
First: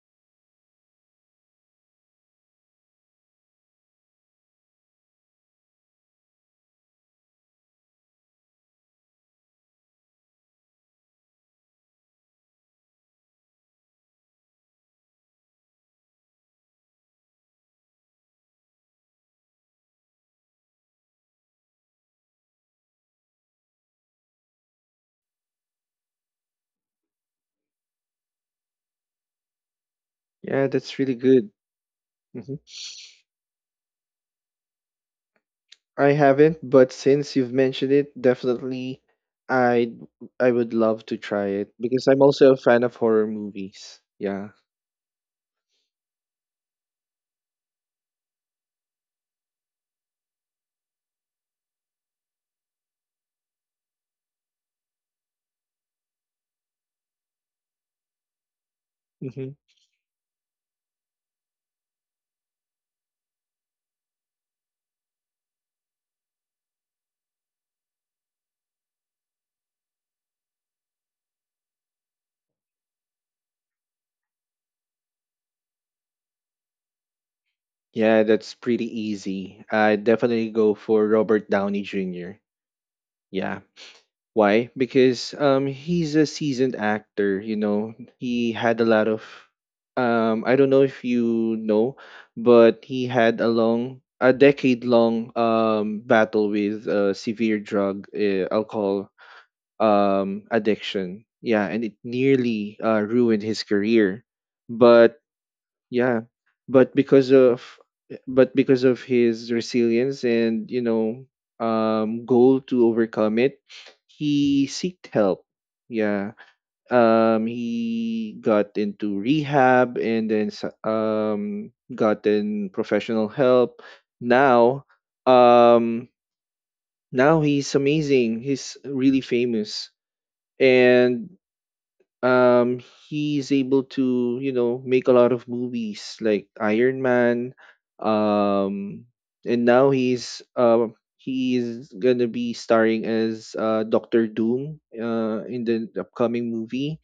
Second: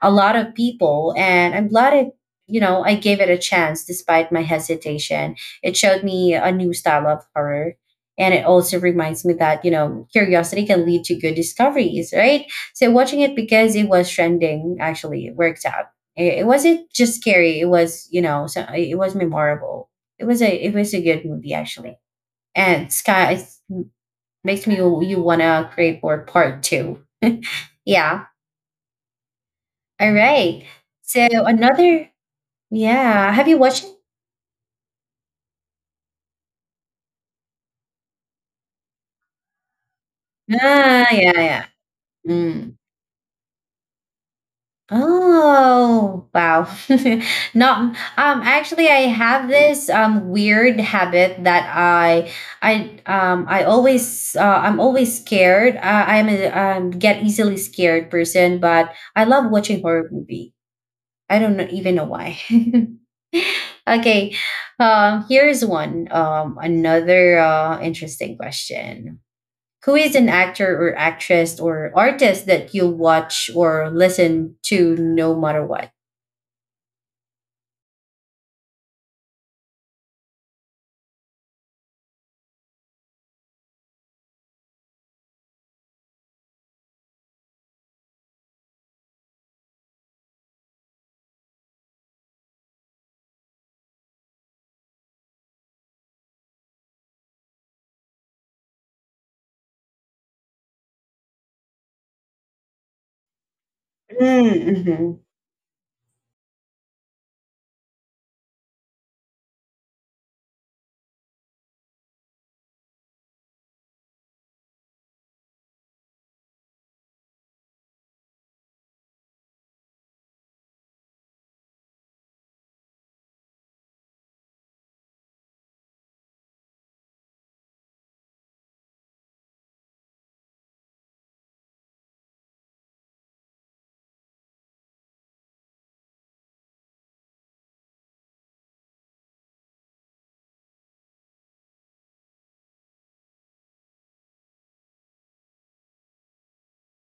[SPEAKER 1] a lot of people, and I'm glad it, you know, I gave it a chance despite my hesitation. It showed me a new style of horror, and it also reminds me that, you know, curiosity can lead to good discoveries, right? So watching it because it was trending actually worked out. It, it wasn't just scary. It was, you know, so it was memorable. It was a it was a good movie actually. And Sky, it makes me, you wanna create for part two. Yeah. All right.
[SPEAKER 2] Yeah, that's really
[SPEAKER 1] So
[SPEAKER 2] good.
[SPEAKER 1] another,
[SPEAKER 2] Hmm.
[SPEAKER 1] yeah. Have you watched it?
[SPEAKER 2] I haven't, but since you've mentioned it, definitely i I would love
[SPEAKER 1] Ah,
[SPEAKER 2] to
[SPEAKER 1] yeah,
[SPEAKER 2] try
[SPEAKER 1] yeah.
[SPEAKER 2] it because I'm also a fan
[SPEAKER 1] Mm.
[SPEAKER 2] of horror movies. Yeah.
[SPEAKER 1] Oh, wow. Not um, actually, I have this um weird habit that I I um I always uh, I'm always scared. Uh, I'm a um, get easily scared person, but I
[SPEAKER 2] Hmm.
[SPEAKER 1] love watching horror movie. I don't know, even know why. Okay. Um here's one um another uh interesting question: who is an actor or actress or artist that you watch or listen to no matter what?
[SPEAKER 2] Yeah, that's pretty easy. I definitely go for Robert Downey Junior Yeah. Why? Because um he's a seasoned actor, you know. He had a lot of um I don't know if you know, but he had a long a decade long um battle with uh, severe drug, uh, alcohol um addiction. Yeah, and it nearly uh, ruined his career.
[SPEAKER 1] Mm-hmm.
[SPEAKER 2] But, yeah, but because of but because of his resilience and, you know, um goal to overcome it, he sought help. Yeah. Um he got into rehab and then s- um gotten professional help. Now um now he's amazing. He's really famous. And um he's able to, you know, make a lot of movies like Iron Man, um and now he's um he's gonna be starring as uh Doctor Doom uh in the upcoming movie.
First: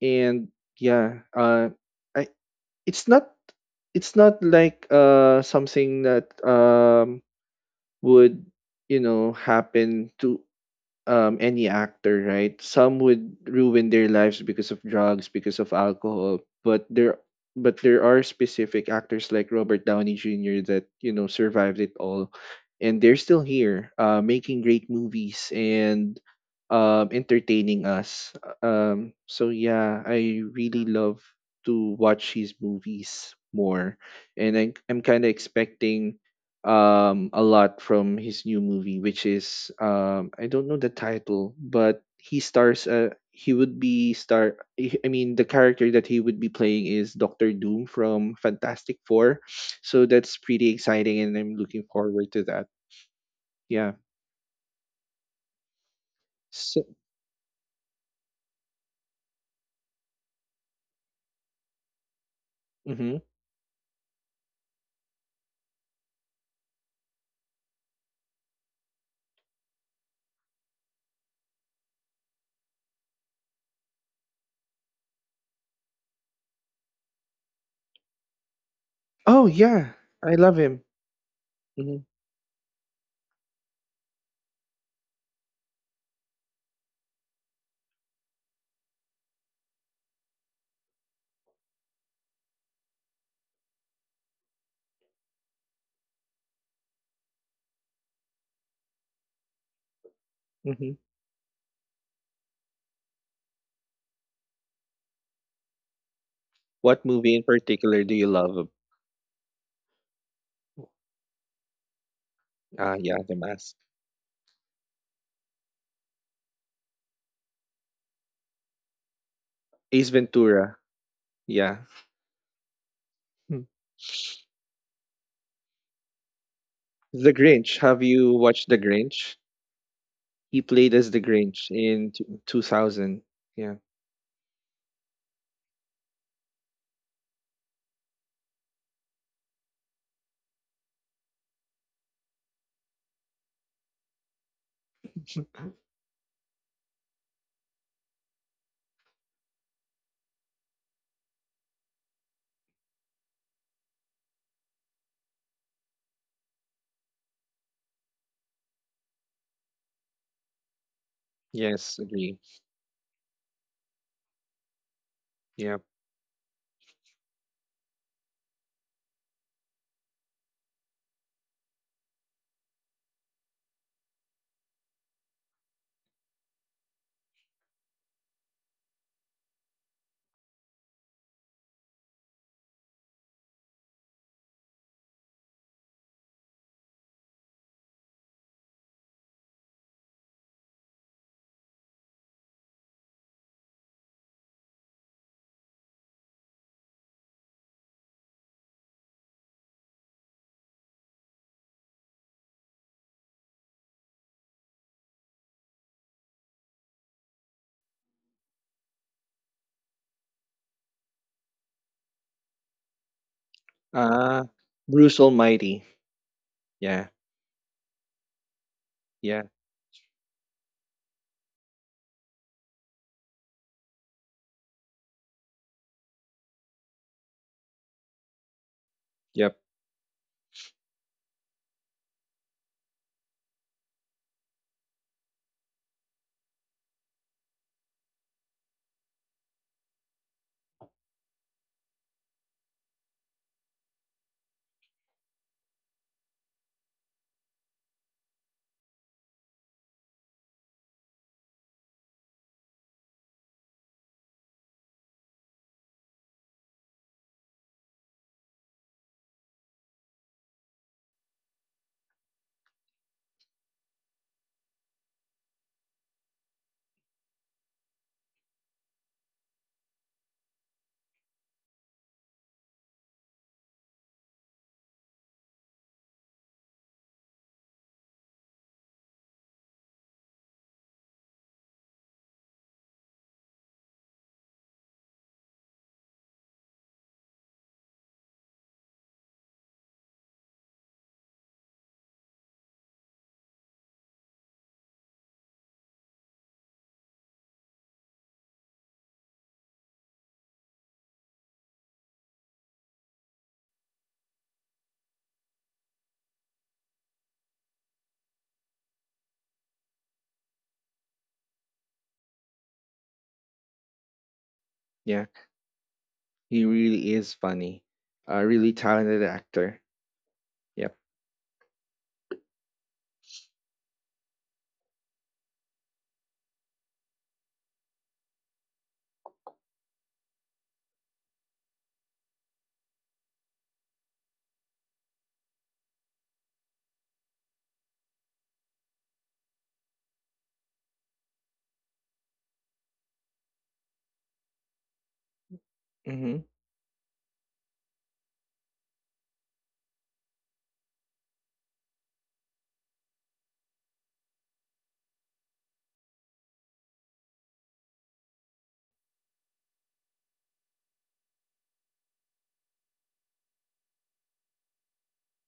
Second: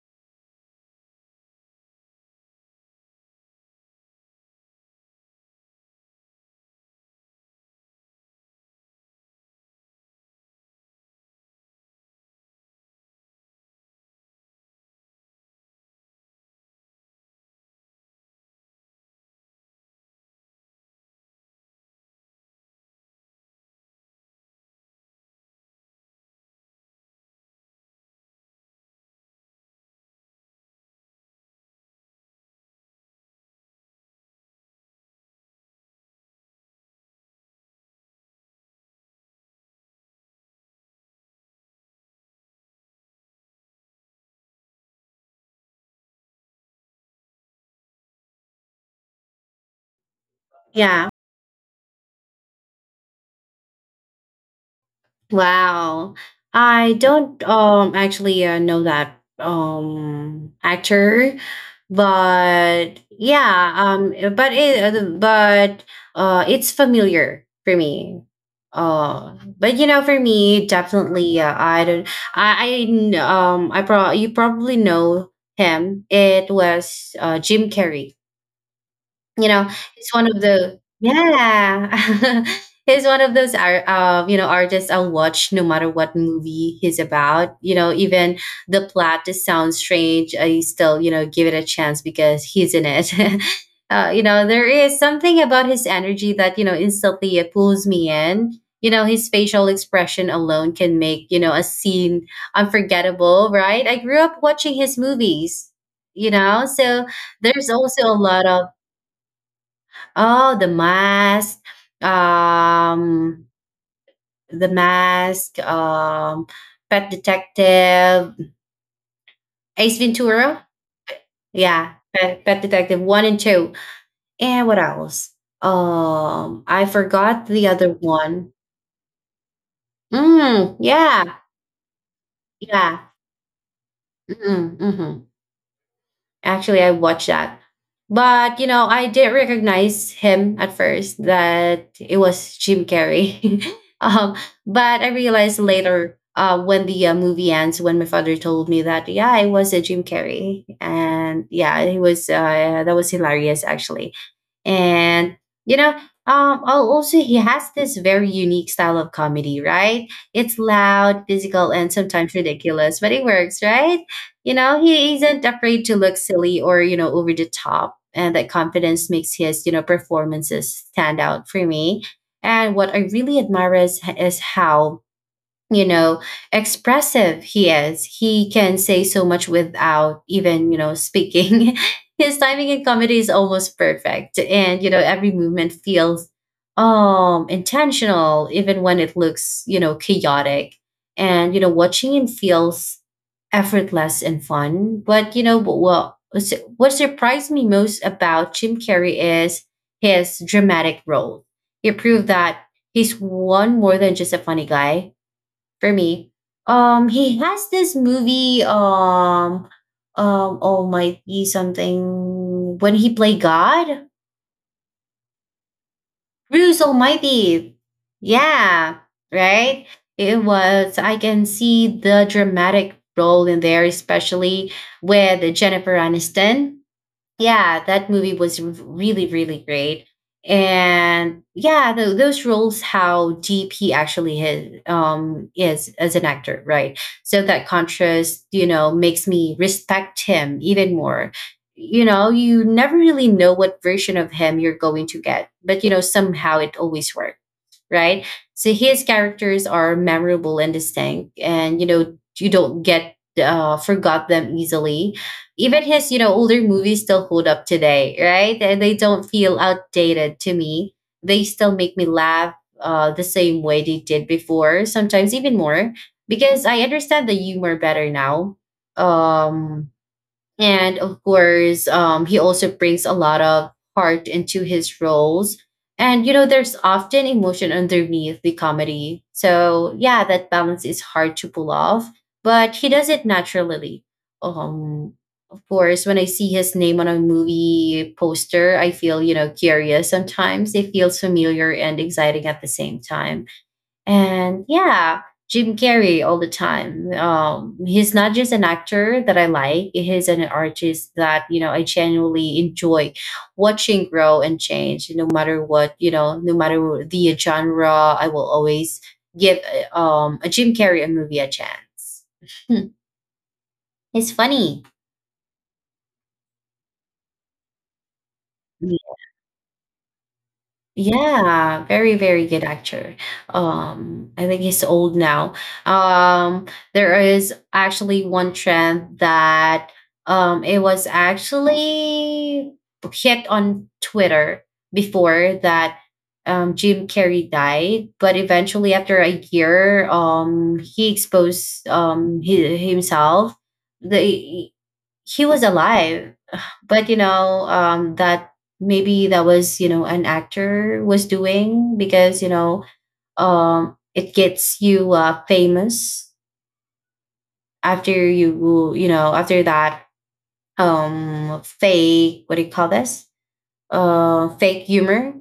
[SPEAKER 2] And yeah, uh I it's not it's not like uh something that um would, you know, happen to, um, any actor, right? Some would ruin their lives because of drugs, because of alcohol, but there but there are specific actors like Robert Downey Junior that, you know, survived it all, and they're still here, uh, making great movies and, um, entertaining us. Um, so yeah, I really love to watch his movies more, and I, I'm kind of expecting um a lot from his new movie, which is um I don't know the title, but he stars uh he would be star I I mean the character that he would be playing is Dr. Doom from Fantastic Four. So that's pretty
[SPEAKER 1] Yeah,
[SPEAKER 2] exciting, and I'm looking forward to that. Yeah,
[SPEAKER 1] wow.
[SPEAKER 2] so.
[SPEAKER 1] I don't um actually uh, know that um actor, but
[SPEAKER 2] Hmm.
[SPEAKER 1] yeah, um eh, but it but uh it's familiar for me. Uh but you know, for me definitely, uh, I don't I, I kn- um I pro you probably know him. It was uh Jim Carrey.
[SPEAKER 2] Oh
[SPEAKER 1] You know,
[SPEAKER 2] yeah,
[SPEAKER 1] it's one
[SPEAKER 2] I
[SPEAKER 1] of
[SPEAKER 2] love him.
[SPEAKER 1] the
[SPEAKER 2] Hmm.
[SPEAKER 1] yeah. He's one of those art, uh, you know, artists I'll watch no matter what movie he's about. You know, even the plot just sounds strange. I still, you know, give it a chance because he's in it. Uh, you know, there is something about his energy that you know instantly it pulls me in. You know, his facial expression alone
[SPEAKER 2] Hmm.
[SPEAKER 1] can make you know a scene unforgettable, right? I grew up watching his movies. You know,
[SPEAKER 2] What
[SPEAKER 1] so
[SPEAKER 2] movie in
[SPEAKER 1] there's
[SPEAKER 2] particular
[SPEAKER 1] also
[SPEAKER 2] do
[SPEAKER 1] a
[SPEAKER 2] you
[SPEAKER 1] lot
[SPEAKER 2] love?
[SPEAKER 1] of. Oh, the mask,
[SPEAKER 2] Ah yeah, the
[SPEAKER 1] um,
[SPEAKER 2] Mask,
[SPEAKER 1] the mask, um, Pet Detective, Ace
[SPEAKER 2] Ace
[SPEAKER 1] Ventura.
[SPEAKER 2] Ventura. Yeah.
[SPEAKER 1] Yeah, Pet, Pet Detective one and
[SPEAKER 2] Hmm.
[SPEAKER 1] two, and what else? Um, I
[SPEAKER 2] The
[SPEAKER 1] forgot the
[SPEAKER 2] Grinch,
[SPEAKER 1] other
[SPEAKER 2] have you
[SPEAKER 1] one.
[SPEAKER 2] watched The Grinch? He
[SPEAKER 1] Mm,
[SPEAKER 2] played as the
[SPEAKER 1] yeah,
[SPEAKER 2] Grinch in t-
[SPEAKER 1] yeah.
[SPEAKER 2] two thousand. Yeah.
[SPEAKER 1] Mm-hmm, mm-hmm. Actually, I watched that. But, you know, I didn't recognize him at first that it was Jim Carrey. Um, but I realized later uh, when the uh, movie ends, when my father told me that, yeah, it was a Jim Carrey. And yeah, it was, uh, that was hilarious, actually. And you know, um al- also he has this very unique style of comedy, right? It's loud, physical, and
[SPEAKER 2] Yes,
[SPEAKER 1] sometimes
[SPEAKER 2] agree.
[SPEAKER 1] ridiculous, but it works, right? You know, he isn't
[SPEAKER 2] Yeah.
[SPEAKER 1] afraid to look silly or, you know, over the top, and that confidence makes his, you know, performances stand out for me. And what I really admire is, is how, you know, expressive he is. He can say so much without even, you know, speaking. His timing in comedy is almost perfect, and you know every movement feels um intentional even when it looks, you know, chaotic. And you know, watching him feels effortless and fun. But you know what, what surprised me most about Jim Carrey is his dramatic role. He proved that he's one more than just a funny guy, for me. Um, he has this movie. Um, um, Almighty something, when he play God.
[SPEAKER 2] Uh Bruce Almighty.
[SPEAKER 1] Bruce
[SPEAKER 2] Yeah.
[SPEAKER 1] Almighty. Yeah,
[SPEAKER 2] Yeah.
[SPEAKER 1] right. It was. I can see the dramatic role in there, especially with Jennifer Aniston. Yeah, that movie was r- really,
[SPEAKER 2] Yep.
[SPEAKER 1] really great. And yeah, tho- those roles, how deep he actually is, um, is as an actor, right? So that contrast, you know, makes me respect him even more. You know, you never really know what version of him you're going to get, but you know, somehow it always works, right? So his characters are memorable and distinct, and you know you don't get uh, forgot them easily. Even his you know older movies still hold up today, right? And they don't feel outdated to me. They still make me laugh uh, the same way they did before, sometimes even more, because I understand the humor better now. Um, and of course, um, he also brings a lot of heart into his roles. And, you know, there's often emotion underneath the comedy. So, yeah, that balance is hard to pull off, but he does it naturally. Um, of course, when I see his name on a movie poster, I feel, you know, curious sometimes. It feels familiar and exciting at the same time. And yeah, Jim Carrey all the time. Um, he's not just an actor that I like; he's an artist that you know I genuinely enjoy watching grow and change. No matter what, you know, no matter the genre, I will always give uh, um, a Jim Carrey a movie a chance. It's funny.
[SPEAKER 2] Yeah. He really is funny. A really talented actor. Yeah.
[SPEAKER 1] Yeah, very, very good actor. Um, I think he's old now. Um, there is actually one trend that um it was actually hit on Twitter before that, um Jim Carrey died, but eventually after a year, um, he exposed um hi- himself. The He was
[SPEAKER 2] Mm-hmm.
[SPEAKER 1] alive but you know, um, that maybe that was, you know, an actor was doing, because you know, um, it gets you, uh, famous after you, you know, after that, um, fake, what do you call this, uh fake humor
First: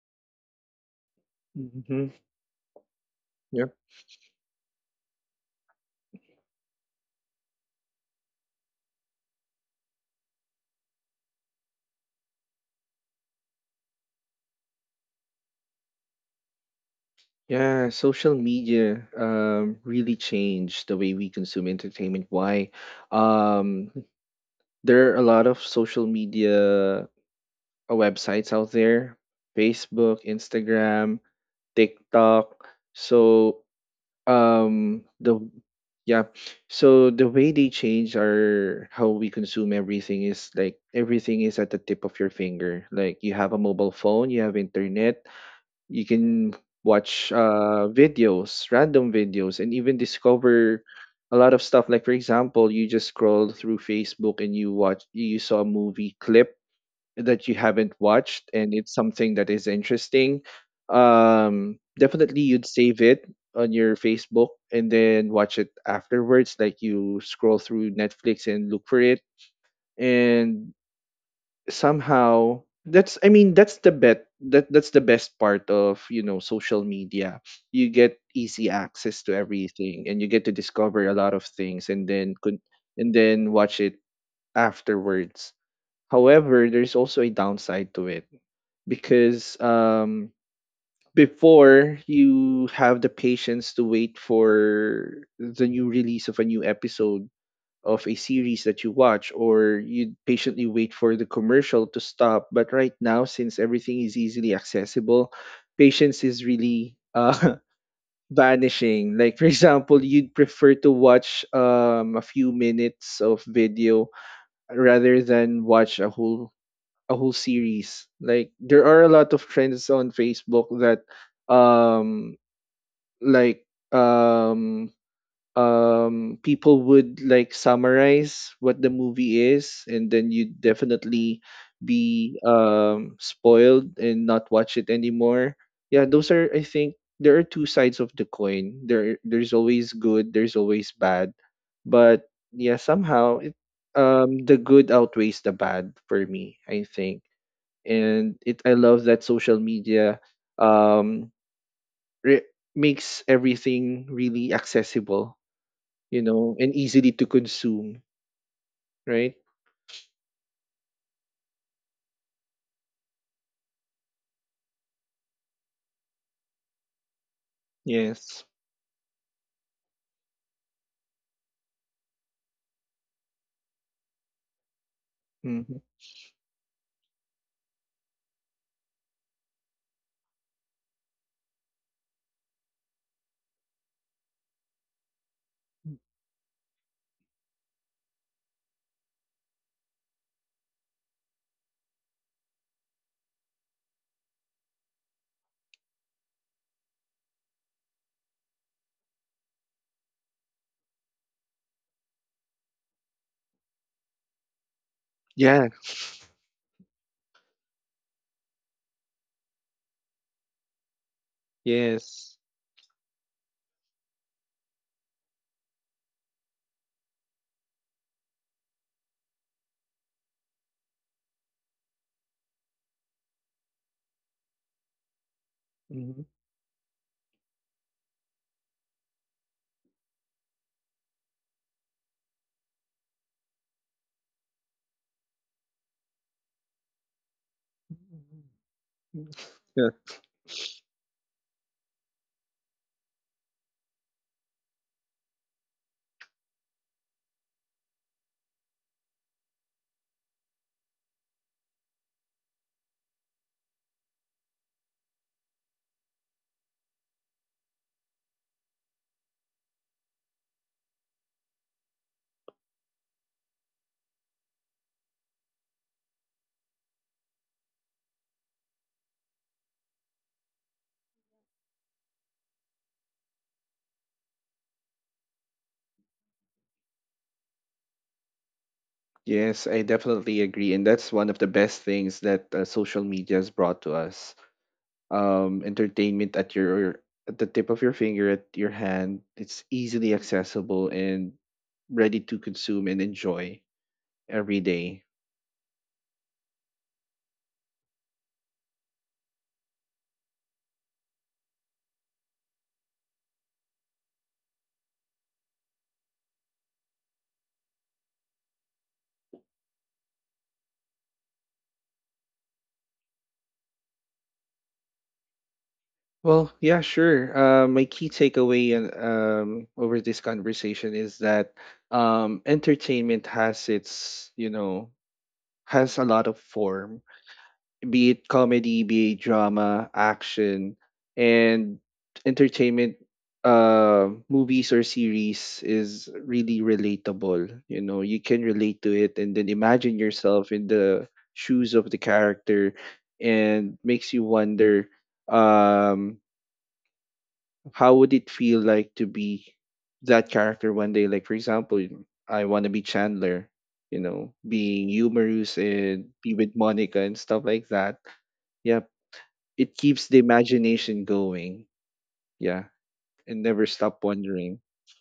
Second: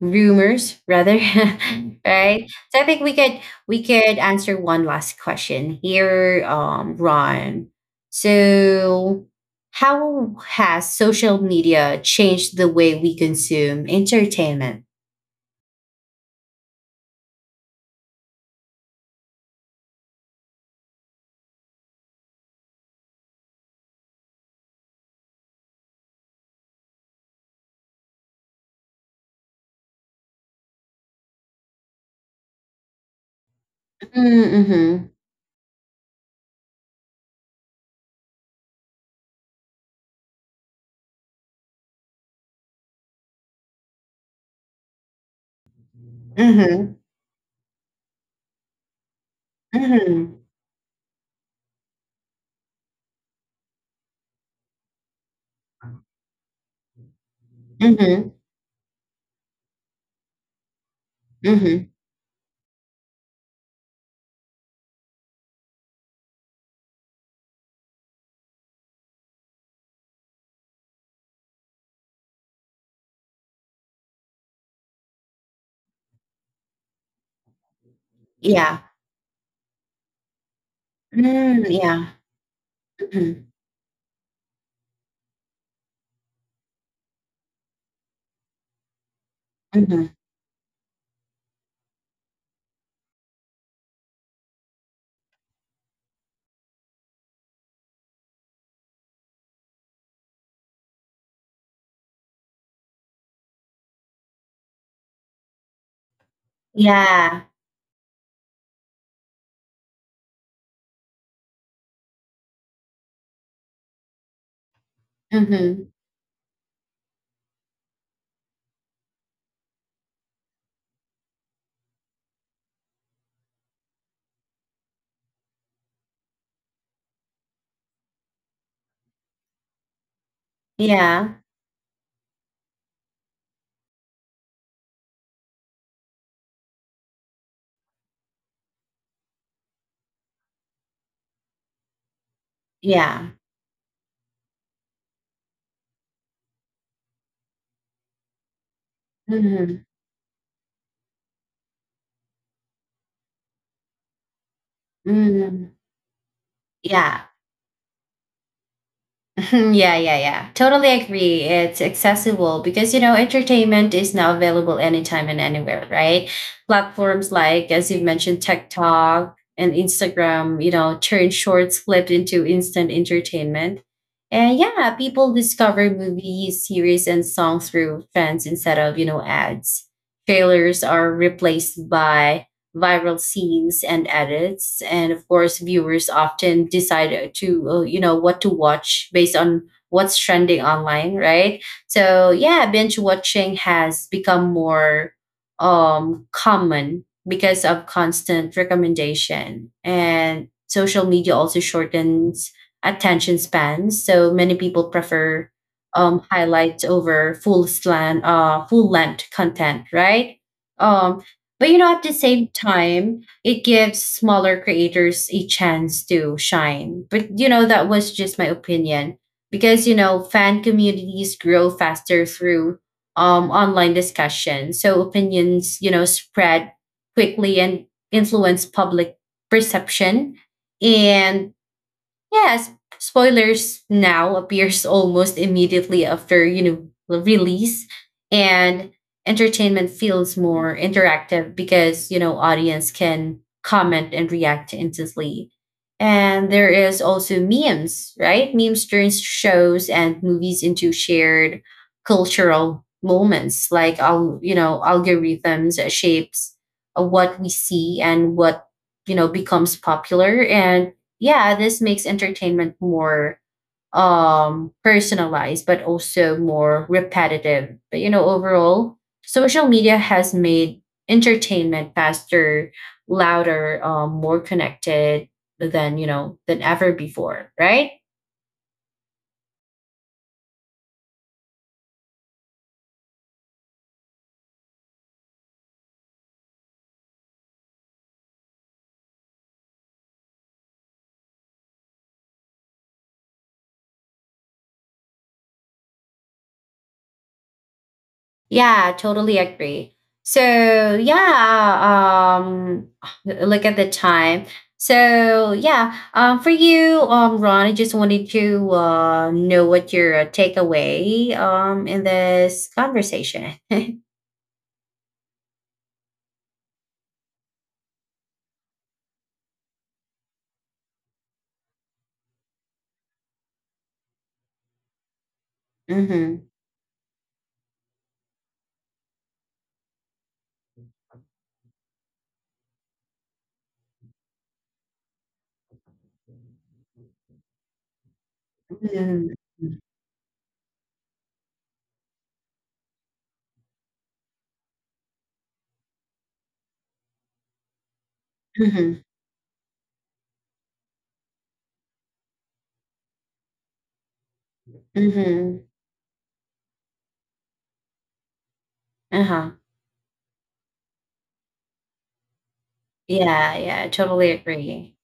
[SPEAKER 1] rumors rather.
[SPEAKER 2] Mm-hmm.
[SPEAKER 1] Right, so I think we could
[SPEAKER 2] Yep.
[SPEAKER 1] we could answer one last question here, um, Ron. So how has social media changed the way we consume entertainment?
[SPEAKER 2] Yeah, social media um really changed the way we consume entertainment. Why? Um there are a lot of social media uh, websites out there: Facebook, Instagram, TikTok. So
[SPEAKER 1] Mm-hmm.
[SPEAKER 2] um the yeah so the way they change our how we consume everything is like everything is at the tip of your finger. Like you have a mobile phone, you have internet, you can
[SPEAKER 1] Mm-hmm.
[SPEAKER 2] watch uh videos random videos, and even
[SPEAKER 1] Mm-hmm.
[SPEAKER 2] discover a lot of stuff. Like, for example, you just scroll through Facebook and you watch you saw a movie clip that you haven't
[SPEAKER 1] Mm-hmm.
[SPEAKER 2] watched and it's something that is interesting. Um,
[SPEAKER 1] Mm-hmm.
[SPEAKER 2] definitely you'd save it on your Facebook and then watch it afterwards. Like you scroll through Netflix and look for it. And somehow that's, I mean, that's the bet that that's the best part of, you know, social media. You get easy
[SPEAKER 1] Yeah.
[SPEAKER 2] access to everything and you get to discover a lot of
[SPEAKER 1] Mm,
[SPEAKER 2] things
[SPEAKER 1] yeah.
[SPEAKER 2] and then could, and
[SPEAKER 1] Mm-hmm.
[SPEAKER 2] then watch it afterwards. However, there's also a downside to it because,
[SPEAKER 1] Mm-hmm.
[SPEAKER 2] um, before you have the patience to wait for the new release of a new episode of a series that you watch, or you patiently wait for the commercial to stop. But right now, since everything is easily accessible, patience is really
[SPEAKER 1] Yeah.
[SPEAKER 2] uh, vanishing. Like, for example, you'd prefer to watch um, a few minutes of video rather than
[SPEAKER 1] Mm-hmm.
[SPEAKER 2] watch a whole a whole series. Like there are a lot of trends on Facebook that, um like, um um people would like summarize what the movie is, and then you
[SPEAKER 1] Yeah,
[SPEAKER 2] definitely be um spoiled and not watch it anymore. Yeah, those are I think there are two sides of the coin. There there's always good, there's always bad. But yeah,
[SPEAKER 1] yeah.
[SPEAKER 2] somehow it um the good outweighs the bad for me, I think. And it I love that social
[SPEAKER 1] Mm-hmm.
[SPEAKER 2] media, um re- makes everything really accessible,
[SPEAKER 1] Mm-hmm.
[SPEAKER 2] you know, and easily
[SPEAKER 1] Yeah.
[SPEAKER 2] to consume, right?
[SPEAKER 1] Yeah, yeah, yeah. Totally agree. It's accessible because, you know, entertainment is now available anytime and anywhere, right? Platforms like, as you mentioned,
[SPEAKER 2] Yes.
[SPEAKER 1] TikTok and Instagram, you know, turn shorts flipped into instant entertainment. And yeah, people
[SPEAKER 2] Hmm.
[SPEAKER 1] discover movies, series, and songs through fans instead of, you know, ads. Trailers are replaced by viral scenes and edits, and of course viewers often decide to, uh, you know, what to watch based on what's trending online, right? So yeah, binge watching has become more um common because of constant recommendation, and social media also shortens attention spans, so many people prefer
[SPEAKER 2] Yeah.
[SPEAKER 1] um highlights over full slan uh full length content, right? Um, but you know, at the
[SPEAKER 2] Yes.
[SPEAKER 1] same time, it gives smaller creators a chance to shine. But you know, that was just my opinion, because you know, fan communities grow faster through um online discussion. So opinions, you know,
[SPEAKER 2] Mhm.
[SPEAKER 1] spread quickly and influence public perception. And yes, spoilers now appears almost immediately after, you know, the release, and entertainment
[SPEAKER 2] Yeah.
[SPEAKER 1] feels more interactive because, you know, audience can comment and react instantly. And there is also memes, right? Memes turns shows and movies into shared cultural moments. Like, al- you know, algorithms shapes uh, what we see and what, you know, becomes popular, and yeah, this makes entertainment more um personalized but also more repetitive. But you know, overall, social media has made entertainment faster, louder, um, more connected than, you know, than ever before, right?
[SPEAKER 2] Yes, I definitely agree, and that's one of the best things that uh, social media has brought to us. Um, entertainment at your, at the tip of your finger, at your hand. It's easily accessible and ready to consume and enjoy every day.
[SPEAKER 1] Yeah, totally agree. So yeah, um, look at the time. So yeah, um, for you, um, Ron, I just wanted to uh, know what your uh, takeaway um in this conversation.
[SPEAKER 2] Well, yeah, sure. Uh, my key takeaway and, um, over this conversation is that, um, entertainment has its, you know, has a lot of
[SPEAKER 1] Mm-hmm.
[SPEAKER 2] form. Be it comedy, be it drama, action, and entertainment, uh, movies or series is really relatable. You know, you can relate to it and then
[SPEAKER 1] Mm-hmm.
[SPEAKER 2] imagine yourself in the shoes of the character, and makes you wonder, um, how would it feel like
[SPEAKER 1] Mm-hmm.
[SPEAKER 2] to be that character one day? Like, for example, I want to be Chandler, you know, being
[SPEAKER 1] Mm-hmm.
[SPEAKER 2] humorous and be with Monica and stuff like that. Yeah,
[SPEAKER 1] Uh-huh.
[SPEAKER 2] it keeps the imagination going. Yeah. And
[SPEAKER 1] Yeah,
[SPEAKER 2] never
[SPEAKER 1] yeah,
[SPEAKER 2] stop
[SPEAKER 1] totally
[SPEAKER 2] wondering.
[SPEAKER 1] agree.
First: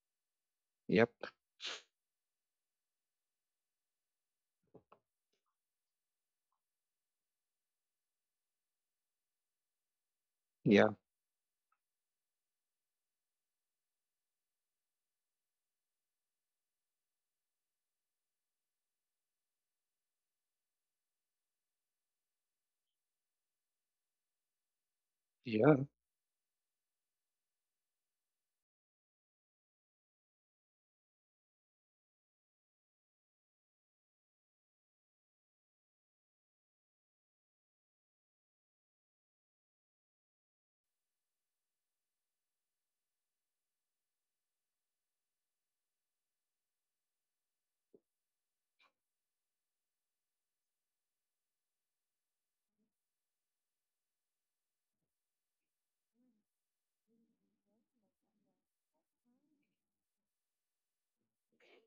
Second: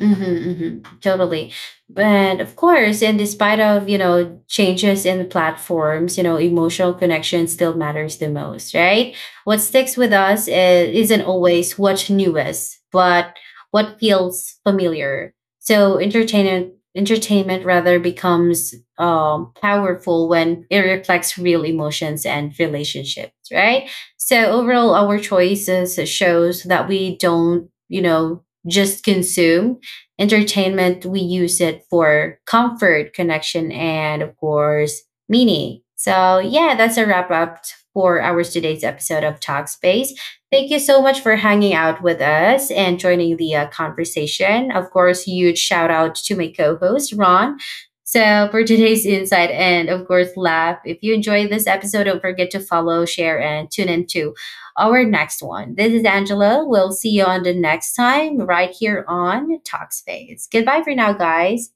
[SPEAKER 1] Mm-hmm, hmm,
[SPEAKER 2] Yep.
[SPEAKER 1] totally. And of course, in despite of, you know, changes in platforms, you know, emotional connection still matters the most, right? What sticks with us
[SPEAKER 2] Yeah.
[SPEAKER 1] is, isn't always what's newest, but what feels familiar. So entertainment entertainment rather becomes, um, powerful when it reflects real emotions and relationships, right? So overall, our
[SPEAKER 2] Yeah.
[SPEAKER 1] choices shows that we don't, you know, just consume entertainment, we use it for comfort, connection, and of course, meaning. So, yeah, that's a wrap up for our today's episode of Talkspace. Thank you so much for hanging out with us and joining the, uh, conversation. Of course, huge shout out to my co host, Ron. So, for today's insight and, of course, laugh, if you enjoyed this episode, don't forget to follow, share, and tune in too our next one. This is Angela. We'll see you on the next time right here on Talkspace. Goodbye for now, guys.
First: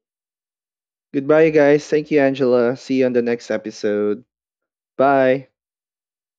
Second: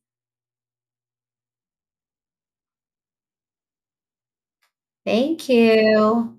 [SPEAKER 2] Goodbye, guys. Thank you, Angela. See you on the next episode.
[SPEAKER 1] Thank
[SPEAKER 2] Bye.
[SPEAKER 1] you.